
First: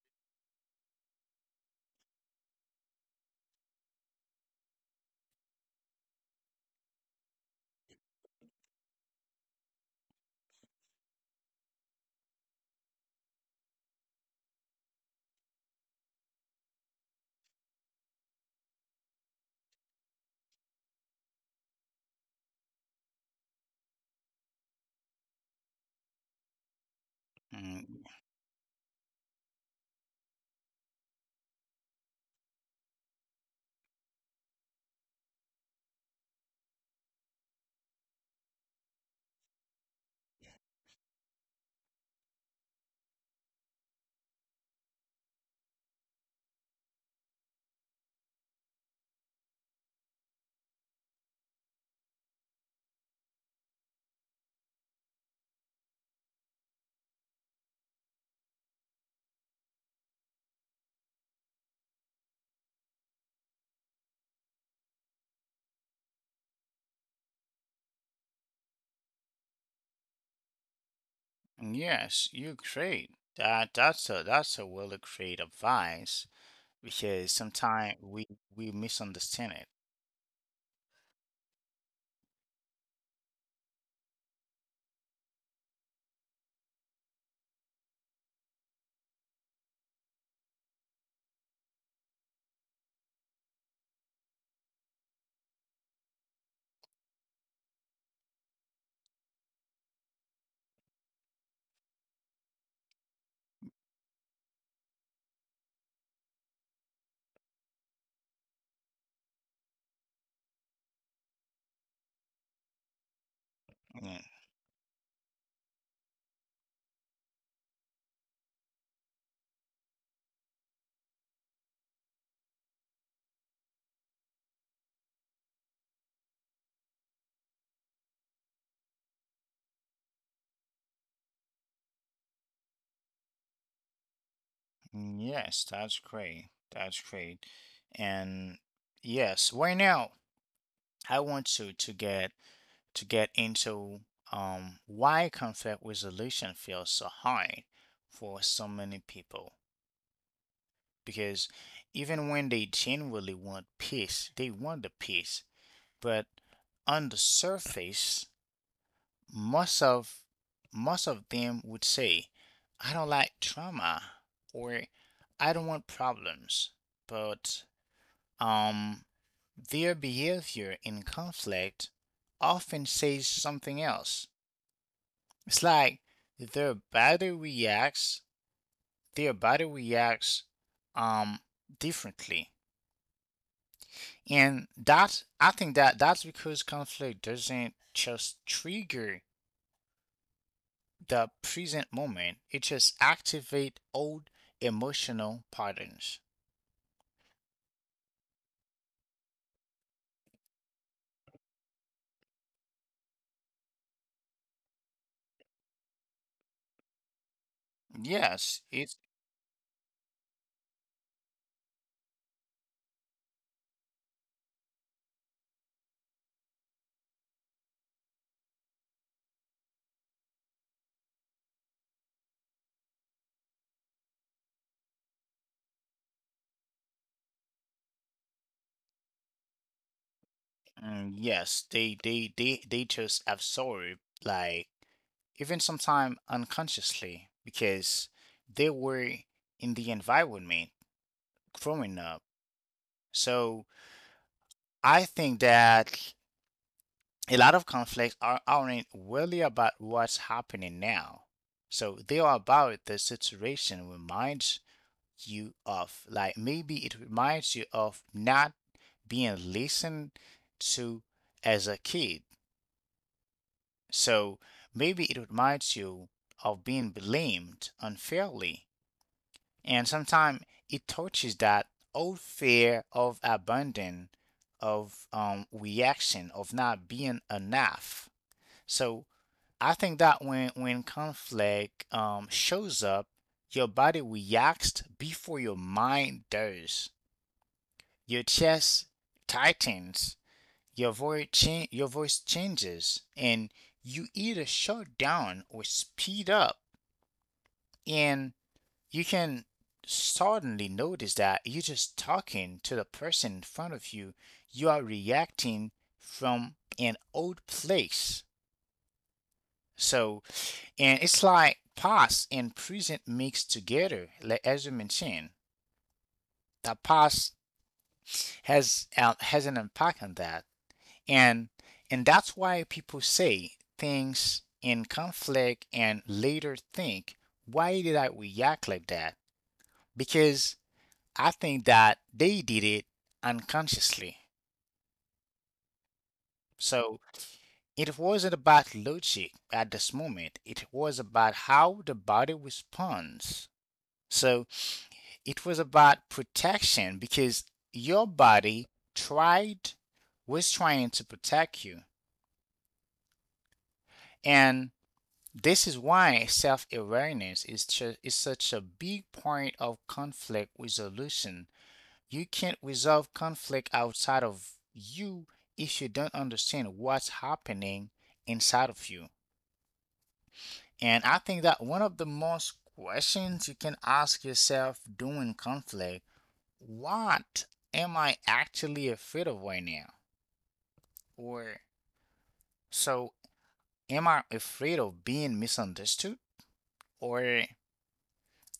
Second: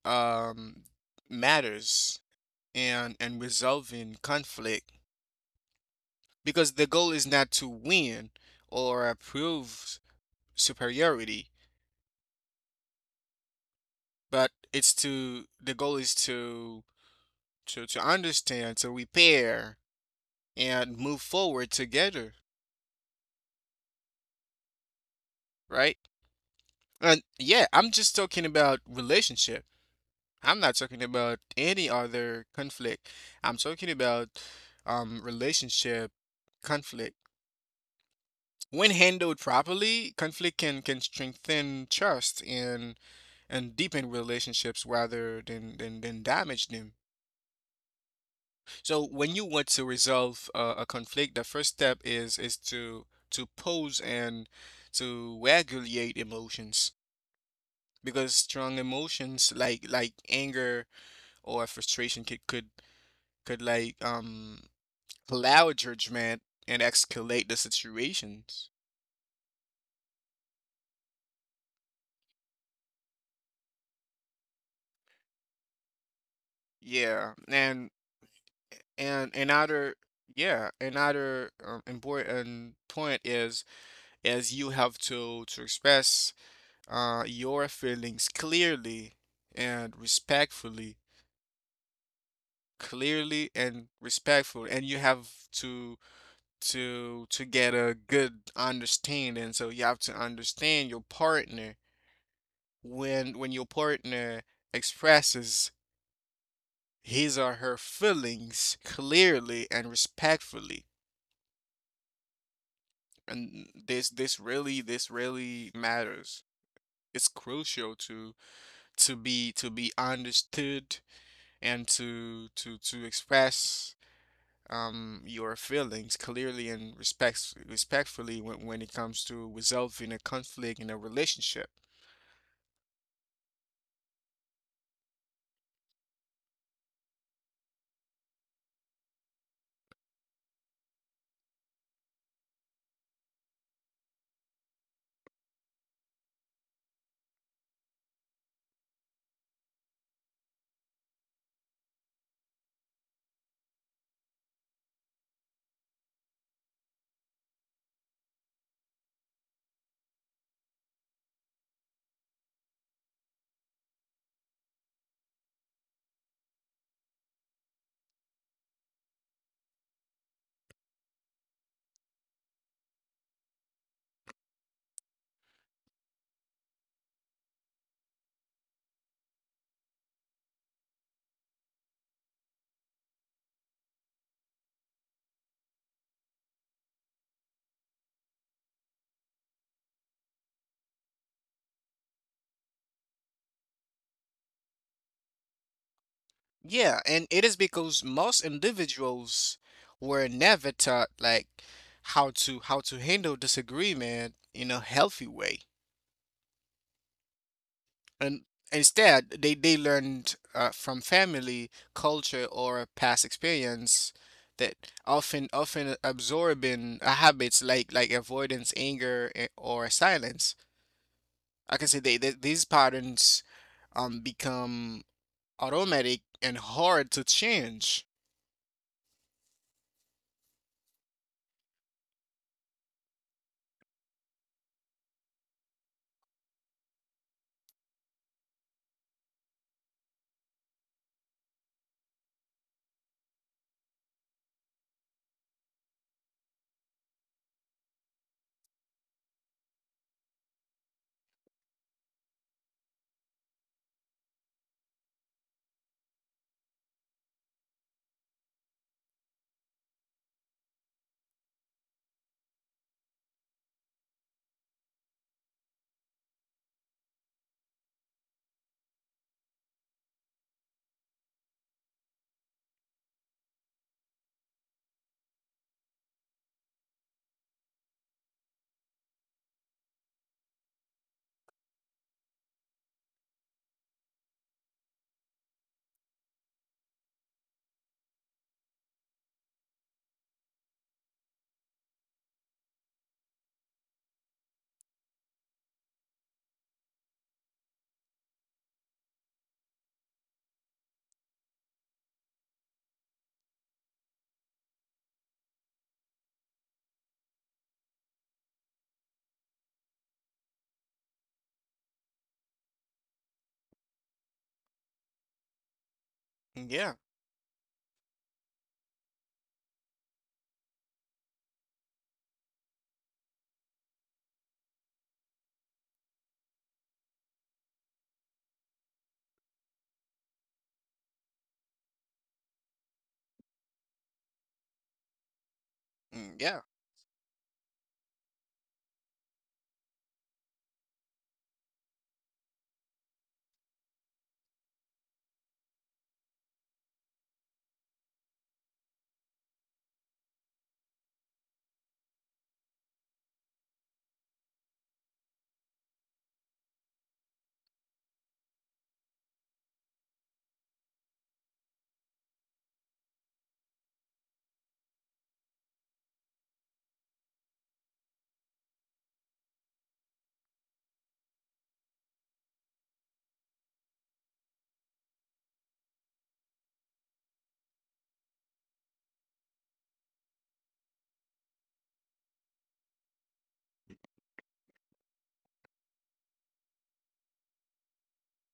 S2: um, matters and resolving conflict because the goal is not to win or prove superiority, but it's to the goal is to to understand, to repair and move forward together, right? And yeah, I'm
S1: Mm,
S2: just talking about relationship. I'm not talking about any other conflict. I'm talking about relationship conflict. When handled properly, conflict can strengthen trust and deepen relationships rather than damage them. So when you want to resolve a conflict, the first step is to pause and to regulate emotions because strong emotions like anger or frustration could allow judgment and escalate the situations.
S1: yes, you great. That that's a really great advice.
S2: Yeah,
S1: Because
S2: and
S1: sometimes we
S2: and
S1: misunderstand it.
S2: another yeah another important point is you have to express your feelings and respectfully, clearly and respectfully, and you have to to get a good understanding. So you have to understand your partner when your partner expresses his or her feelings clearly and respectfully. And this
S1: Mm,
S2: this really this really matters. It's crucial to be understood and to express your feelings clearly and respectfully when it comes to resolving a conflict in a relationship.
S1: mm, yes, that's great. That's great. And yes, right now I want to to get into why conflict resolution feels so hard for so many people. Because even when they genuinely want peace, they want the peace, but on the surface, most of most of them would say, I don't like trauma, or I don't want problems. But um their behavior in conflict often says something else. It's like their body reacts their body reacts um differently. And that I think that that's because conflict doesn't just trigger the present moment. It just activate old emotional patterns.
S2: Yeah, and it is because most individuals were never taught like how to handle disagreement in a healthy way. And
S1: Yes, it's
S2: instead, they learned from family, culture, or past experience that often absorbing habits like avoidance, anger, or silence. I can say they these patterns become automatic and hard to change.
S1: mm, yes, they just absorb, like, even sometimes unconsciously, because they were in the environment growing up. So I think that a lot of conflicts aren't really about what's happening now. So they are about the situation we mind you of. Like, maybe it reminds you of not being listened to as a kid. So maybe it reminds you of being blamed unfairly. And sometimes it touches that old fear of abandon, of, reaction, of not being enough. So I think that when conflict, shows up, your body reacts before your mind does. Your chest tightens, your your voice changes, and you either shut down or speed up. And you can suddenly notice that you're just talking to the person in front of you. You are reacting from an old place. So, and it's like past and present mixed together, like as you mentioned. The
S2: Yeah.
S1: past has an impact on that. and and that's why people say things in conflict and later think, why did I react like that? Because I think that they did it unconsciously.
S2: Yeah.
S1: So it wasn't about logic at this moment, it was about how the body responds. So it was about protection because your body tried was trying to protect you. And this is why self awareness is such a big point of conflict resolution. You can't resolve conflict outside of you if you don't understand what's happening inside of you. And I think that one of the most questions you can ask yourself during conflict, what am I actually afraid of right now? Or, so, am I afraid of being misunderstood? Or,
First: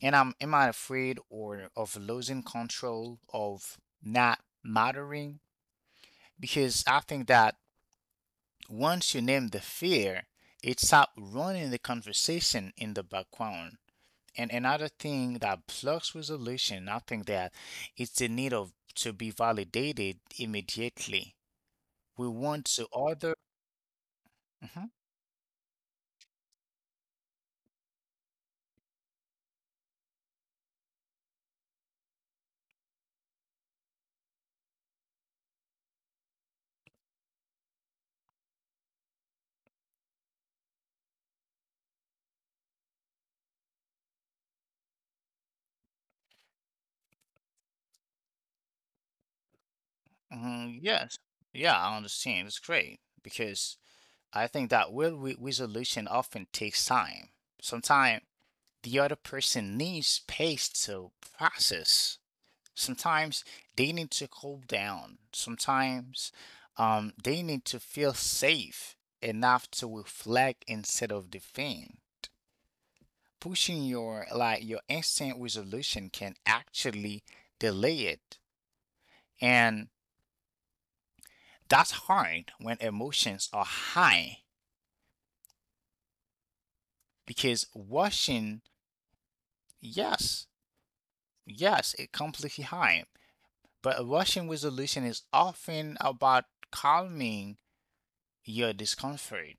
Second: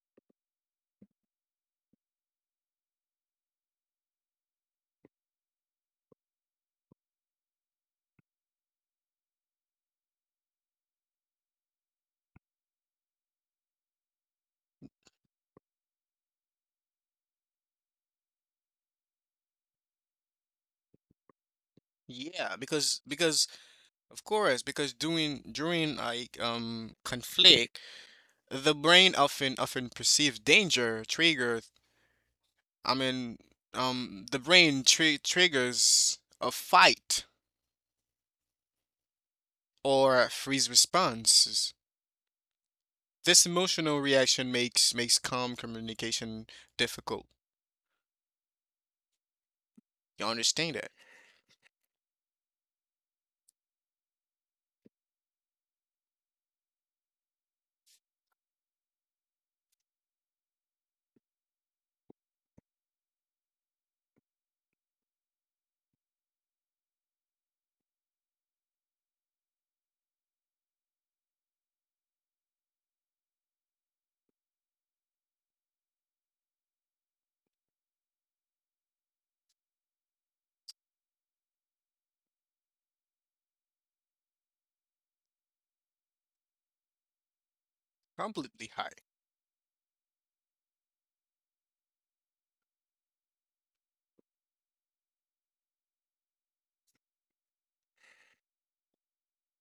S1: and I'm am I afraid or of losing control, of not mattering? Because I think that once you name the fear, it stops running the conversation in the background. And another thing that blocks resolution, I think that it's the need of to be validated immediately. We
S2: Yeah,
S1: want to
S2: because
S1: order.
S2: because of course,
S1: Mhm,
S2: because during conflict, the brain often perceives danger, trigger. I mean, the brain triggers a fight or freeze responses. This emotional reaction makes calm communication difficult. You understand
S1: mhm,
S2: that?
S1: yes, yeah, I understand. It's great because I think that resolution often takes time. Sometimes the other person needs space to process. Sometimes they need to cool down. Sometimes they need to feel safe enough to reflect instead of defend. Pushing your instant resolution can actually delay it, and that's hard when emotions are high because rushing.
S2: Completely high.
S1: Yes, yes, it completely high. But a Russian resolution is often about calming your discomfort,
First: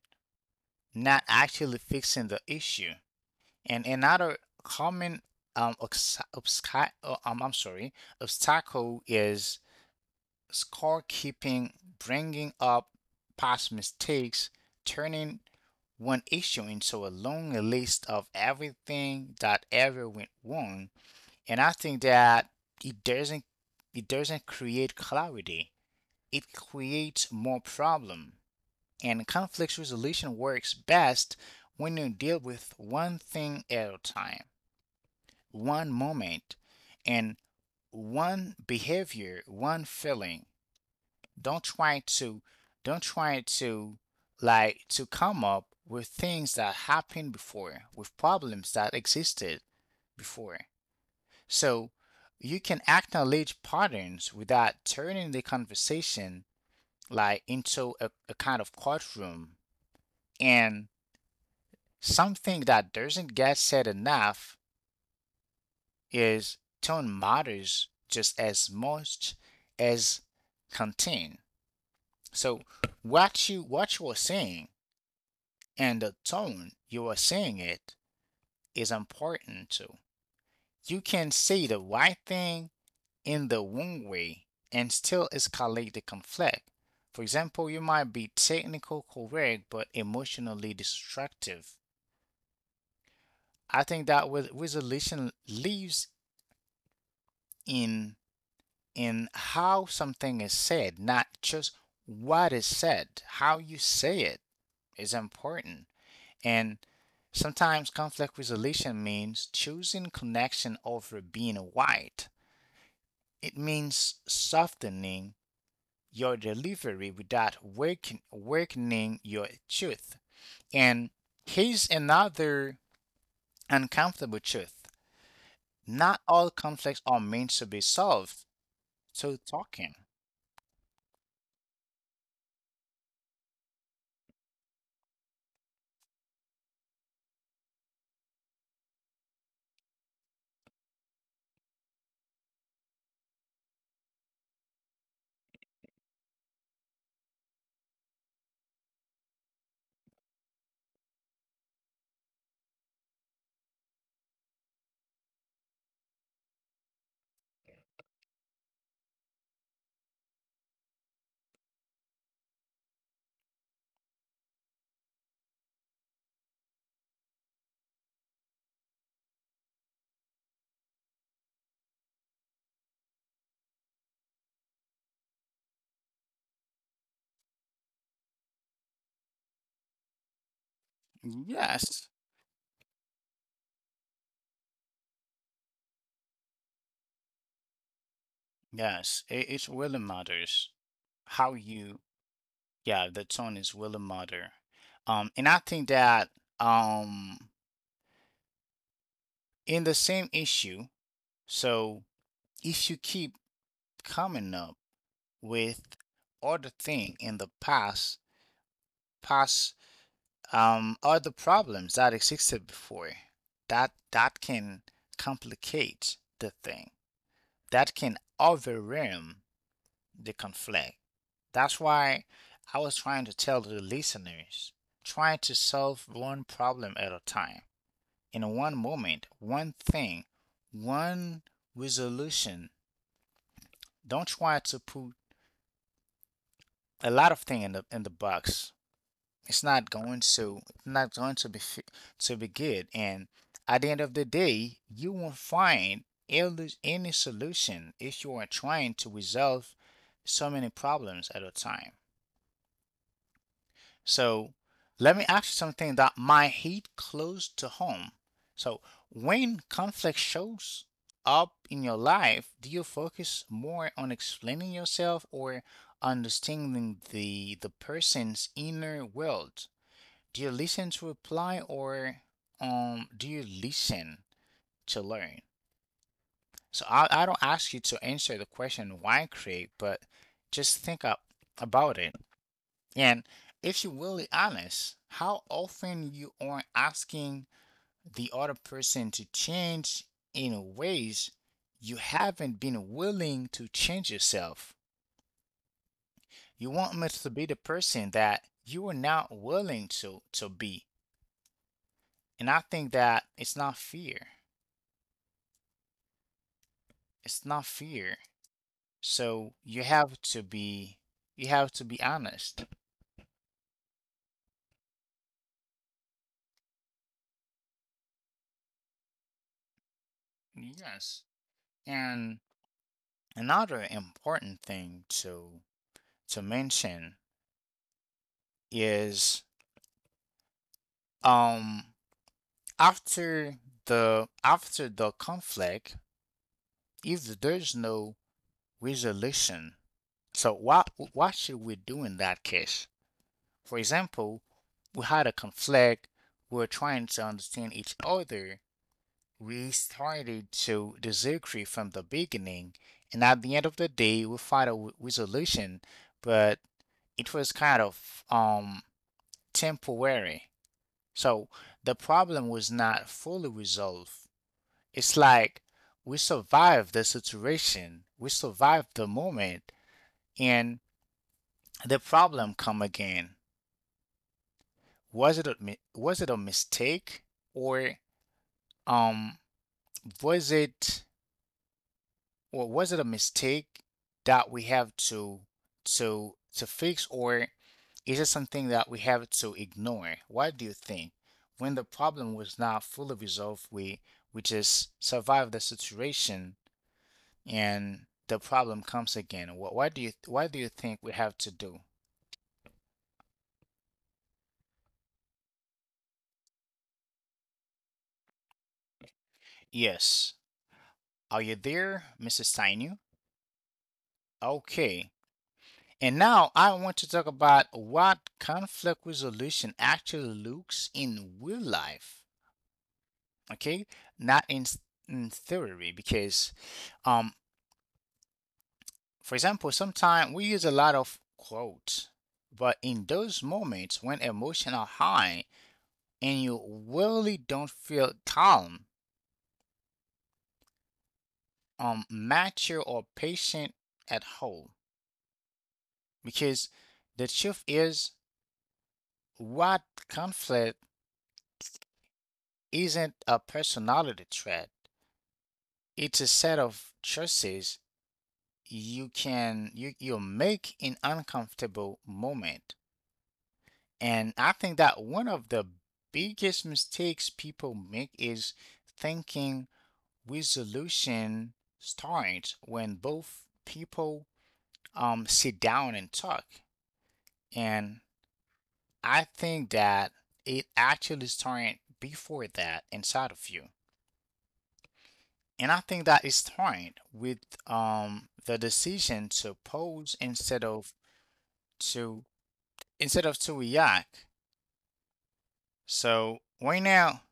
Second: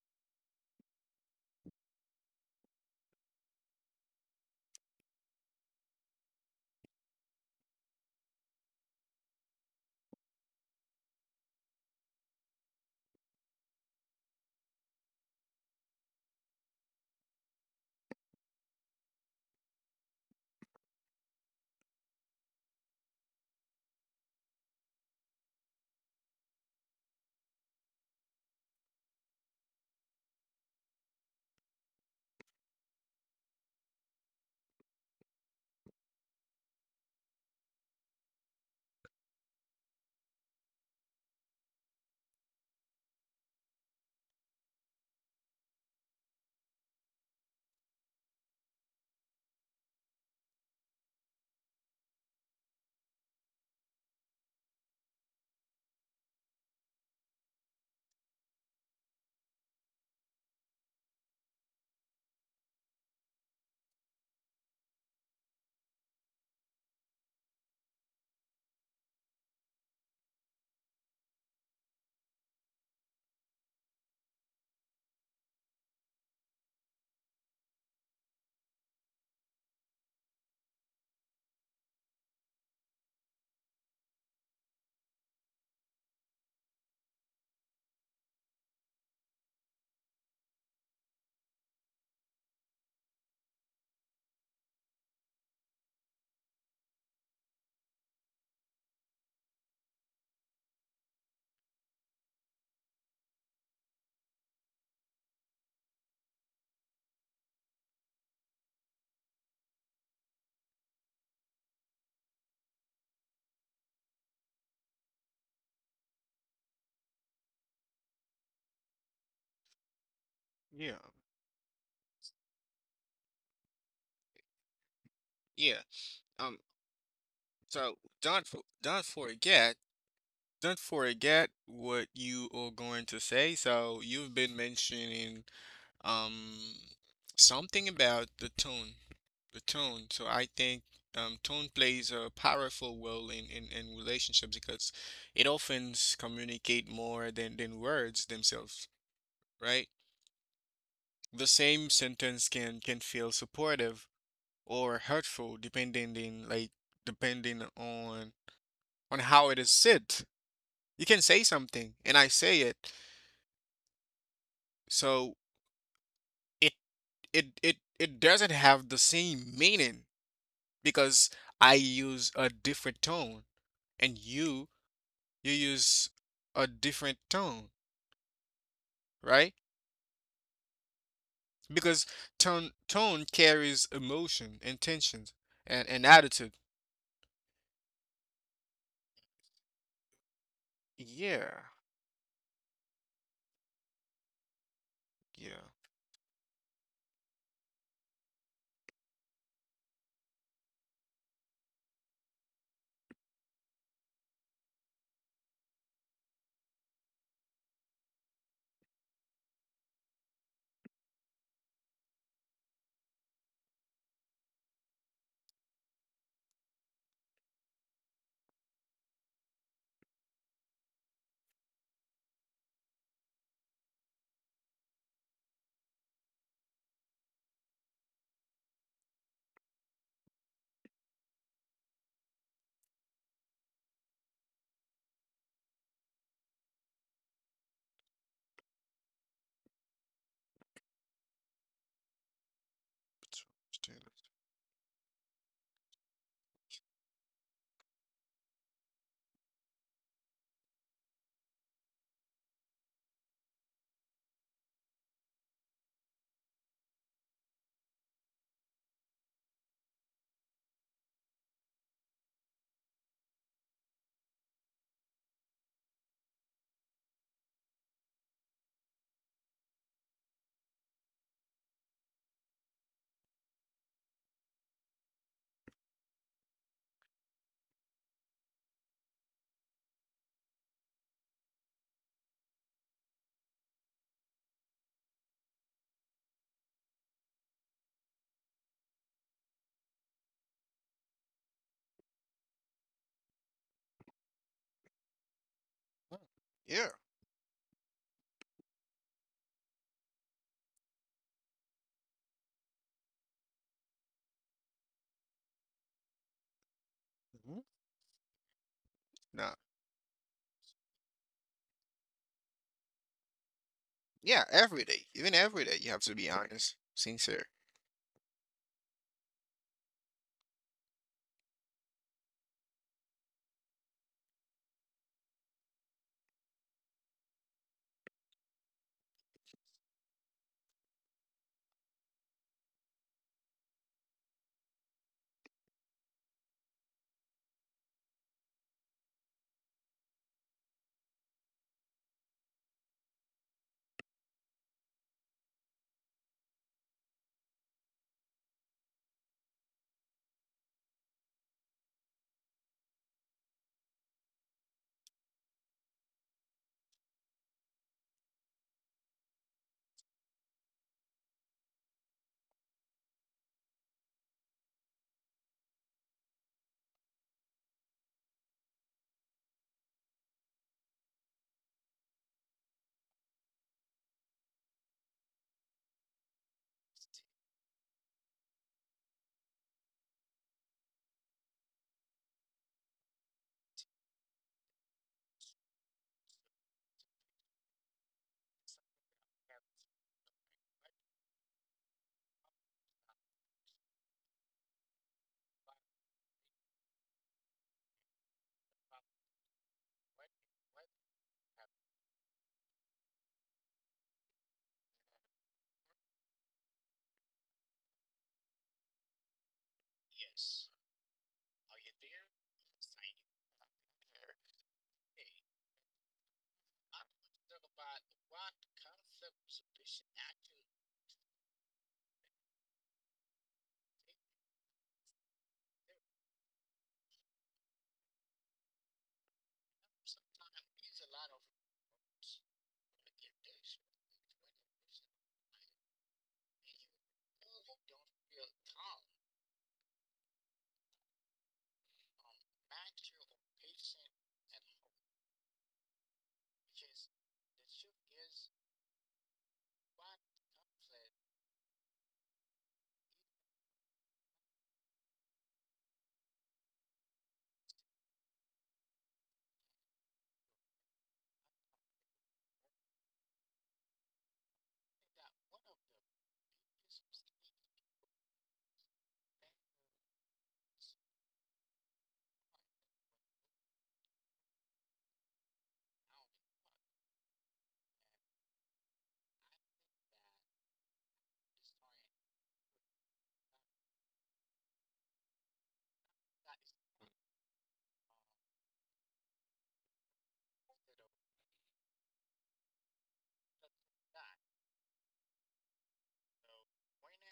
S1: not actually fixing the issue. And another common, I'm sorry, obstacle is scorekeeping, bringing up past mistakes, turning one issue into a long list of everything that ever went wrong. And I think that it doesn't it doesn't create clarity, it creates more problem. And conflict resolution works best when you deal with one thing at a time, one moment, and one behavior, one feeling. Don't try to don't try to like to come up with things that happened before, with problems that existed before. So you can acknowledge patterns without turning the conversation like into a kind of courtroom. And something that doesn't get said enough is tone matters just as much as content. So what you are saying and the tone you are saying it is important too. You can say the right thing in the wrong way and still escalate the conflict. For example, you might be technically correct but emotionally destructive. I think that with resolution lives in in how something is said, not just what is said. How you say it is important. And sometimes conflict resolution means choosing connection over being white. It means softening your delivery without weakening your truth.
S2: Yeah.
S1: And here's another uncomfortable truth.
S2: Yeah.
S1: Not all
S2: Um.
S1: conflicts are meant to be
S2: So
S1: solved.
S2: don't f- don't
S1: So
S2: forget
S1: talking.
S2: don't forget what you are going to say. So you've been mentioning um something about the tone, the tone. So I think tone plays a powerful role in relationships because it often communicate more than words themselves, right? The same sentence can feel supportive or hurtful depending in like depending on how it is said. You can say something and I say it. So it it doesn't have the same meaning because I use a different tone and you use a different tone, right? Because
S1: Yes.
S2: tone carries emotion, intentions, and attitude.
S1: Yes. It really matters how
S2: Yeah,
S1: you, yeah, the tone is really matter. And I
S2: yeah.
S1: think that um in the same issue, so if you keep coming up with other thing in the past, past other problems that existed before, that can complicate the thing. That can overwhelm the conflict. That's why I was trying to tell the listeners, trying to solve one problem at a time. In one moment, one thing, one resolution. Don't try to put a lot of things in the box. It's not going to to be good. And at the end
S2: Understand.
S1: of the day, you won't find any solution if you are trying to resolve so many problems at a time. So let me ask you something that might hit close to home. So when conflict shows up in your life, do you focus more on explaining yourself or understanding the person's inner world? Do you listen to reply or do you listen to learn? So I don't ask you to answer the question why create, but just think up about it. And if you're really honest, how often you are asking the other person to change in ways you haven't been willing to change yourself.
S2: Huh.
S1: You
S2: Yeah.
S1: want me to be the person that you are not willing to be. And I think that it's not fear. It's
S2: Mhm.
S1: not fear.
S2: Nah.
S1: So you have to be honest.
S2: Yeah, every day. Even every day, you have to be honest, sincere.
S1: Yes. And another important thing to mention is um after after the conflict, if there's no resolution, so what should we do in that case? For example, we had a conflict, we were trying to understand each other, we started to disagree from the beginning, and at the end of the day, we found a resolution, but it was kind of temporary. So the problem was not fully resolved. It's like we survived the situation, we survived the moment, and the problem come again. Was it a mistake or um was it or was it a mistake that we have to fix, or is it something that we have to ignore? What do you think? When the problem was not fully resolved, we just survive the situation and the problem comes again. What Why do you think we have to do? Yes. Are you there, Mrs. Tainu? Okay. And now I want to talk about what conflict resolution actually looks in real life. Okay, not in theory, because um for example sometimes we use a lot of quotes, but in those moments when emotions are high and you really don't feel calm, mature or patient at all, because the truth is, what conflict isn't a personality trait, it's a set of choices you make in uncomfortable moment. And I think that one of the biggest mistakes people make is thinking resolution starts when both people sit down and talk. And I think that it actually started before that inside of you. And I think that it started with the decision to pause to instead of to react. So right now,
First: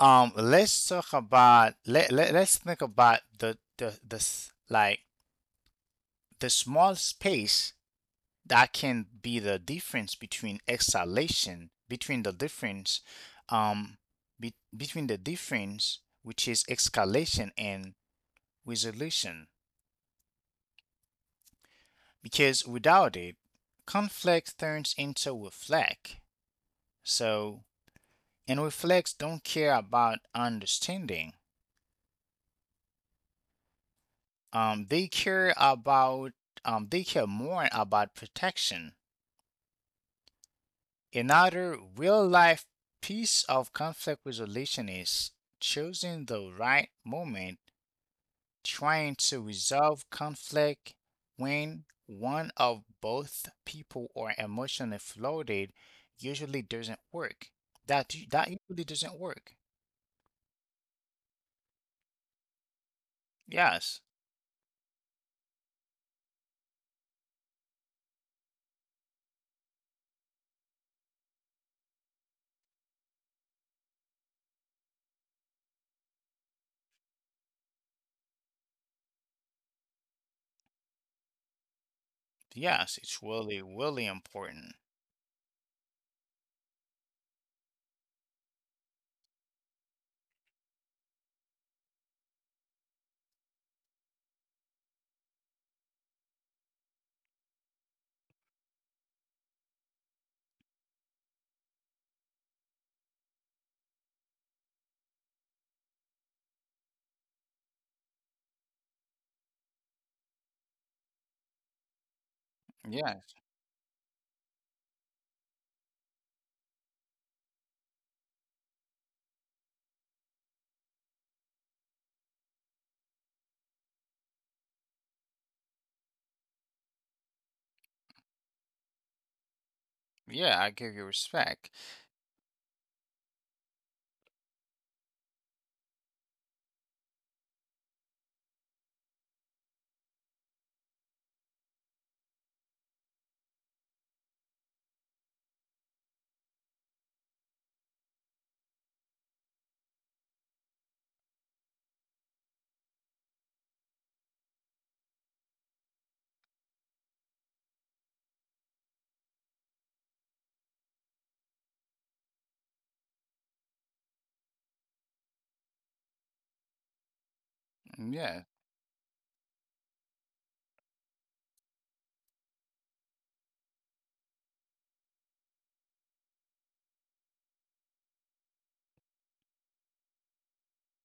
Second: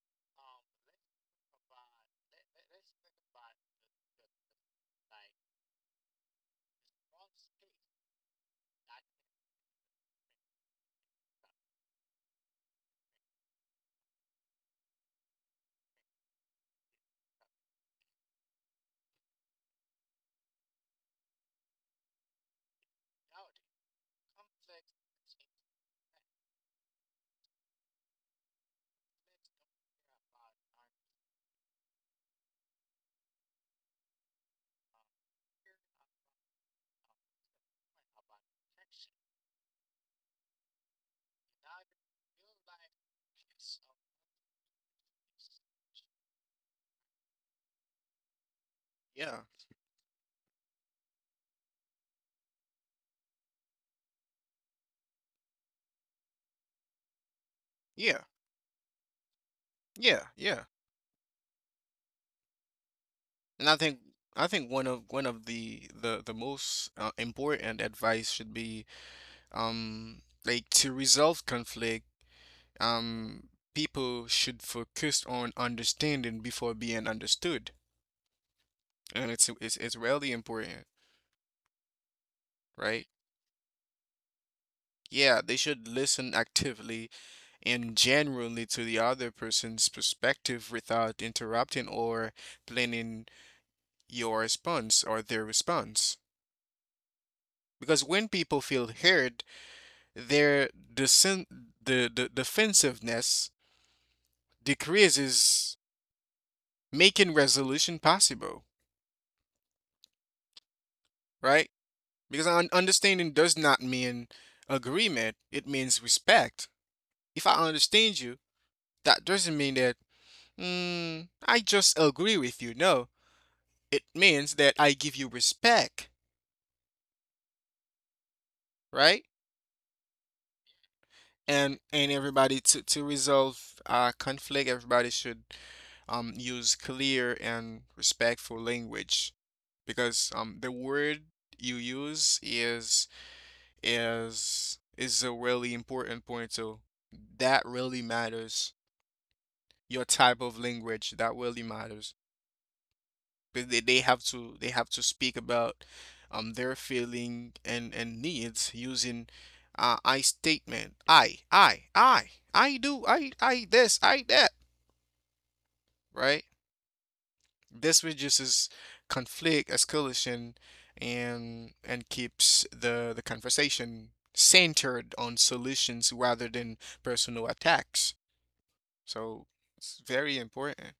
S1: Let's talk about let, let let's think about like the small space that can be the difference between exhalation, um between the difference which is escalation and resolution, because without it conflict turns into reflect. So and reflects don't care about understanding. Um, they care about they care more about protection. Another real life piece of conflict resolution is choosing the right moment, trying
S2: Yeah.
S1: to resolve conflict when one of both people are emotionally flooded usually doesn't work. That
S2: Yeah.
S1: that usually doesn't work.
S2: Yeah, yeah. And
S1: Yes.
S2: I think one of the most important advice should be like to resolve conflict um people should focus on understanding before being understood. And it's really important,
S1: Yes,
S2: right?
S1: it's really, really important.
S2: Yeah, they should listen actively and genuinely to the other person's perspective without interrupting or planning your response or their response. Because when people feel heard, their desen- the defensiveness decreases, making resolution possible, right? Because
S1: Yeah,
S2: understanding does not mean agreement, it means respect. If I understand you, that doesn't mean that I just agree with you. No, it means that I give you respect, right?
S1: yeah, I give you respect.
S2: And everybody to resolve conflict, everybody should use clear and respectful language because the word you use is a really important point. So that really matters. Your type of language, that really matters. But they, they have to speak about their feeling and needs using I statement. I do, I this, I that, right? This
S1: Yeah.
S2: reduces conflict, escalation, and keeps the conversation centered on solutions rather than personal attacks. So it's very important.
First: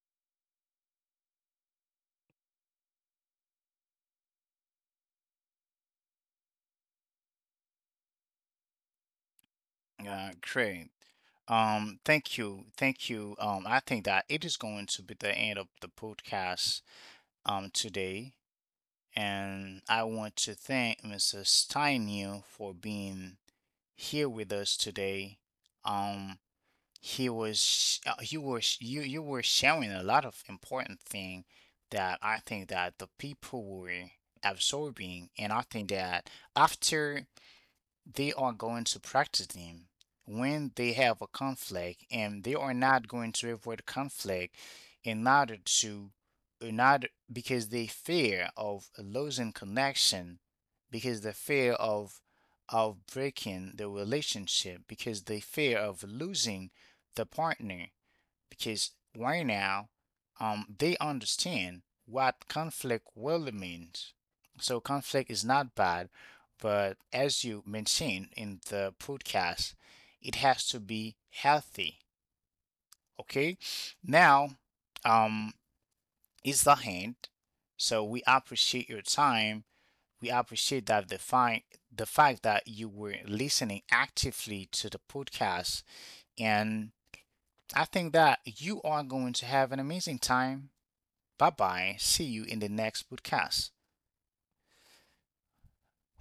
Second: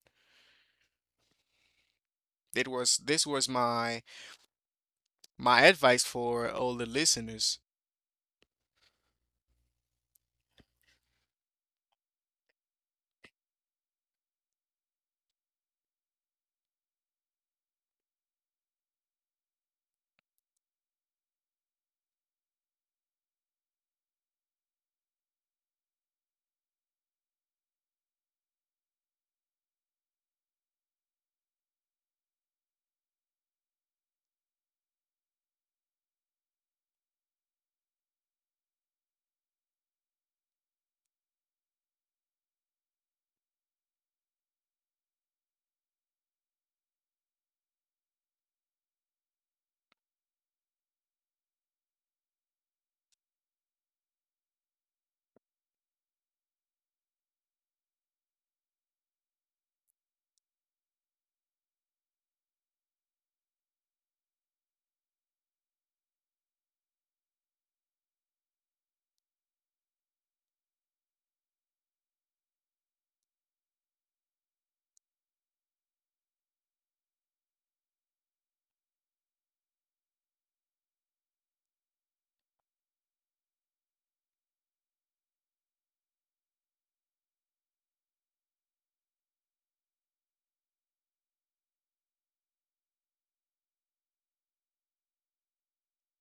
S2: It was this was my my advice for all the listeners.
S1: Yeah, great. Thank you. Thank you. I think that it is going to be the end of the podcast today. And I want to thank Mrs. Steinu for being here with us today. Um, you were sharing a lot of important thing that I think that the people were absorbing, and I think that after they are going to practice them when they have a conflict and they are not going to avoid conflict in order to not, because they fear of losing connection, because the fear of breaking the relationship, because they fear of losing the partner, because right now they understand what conflict really means. So conflict is not bad, but as you mentioned in the podcast, it has to be healthy. Okay. Now, um, is the hand. So we appreciate your time. We appreciate that the fine the fact that you were listening actively to the podcast, and I think that you are going to have an amazing time. Bye bye. See you in the next podcast.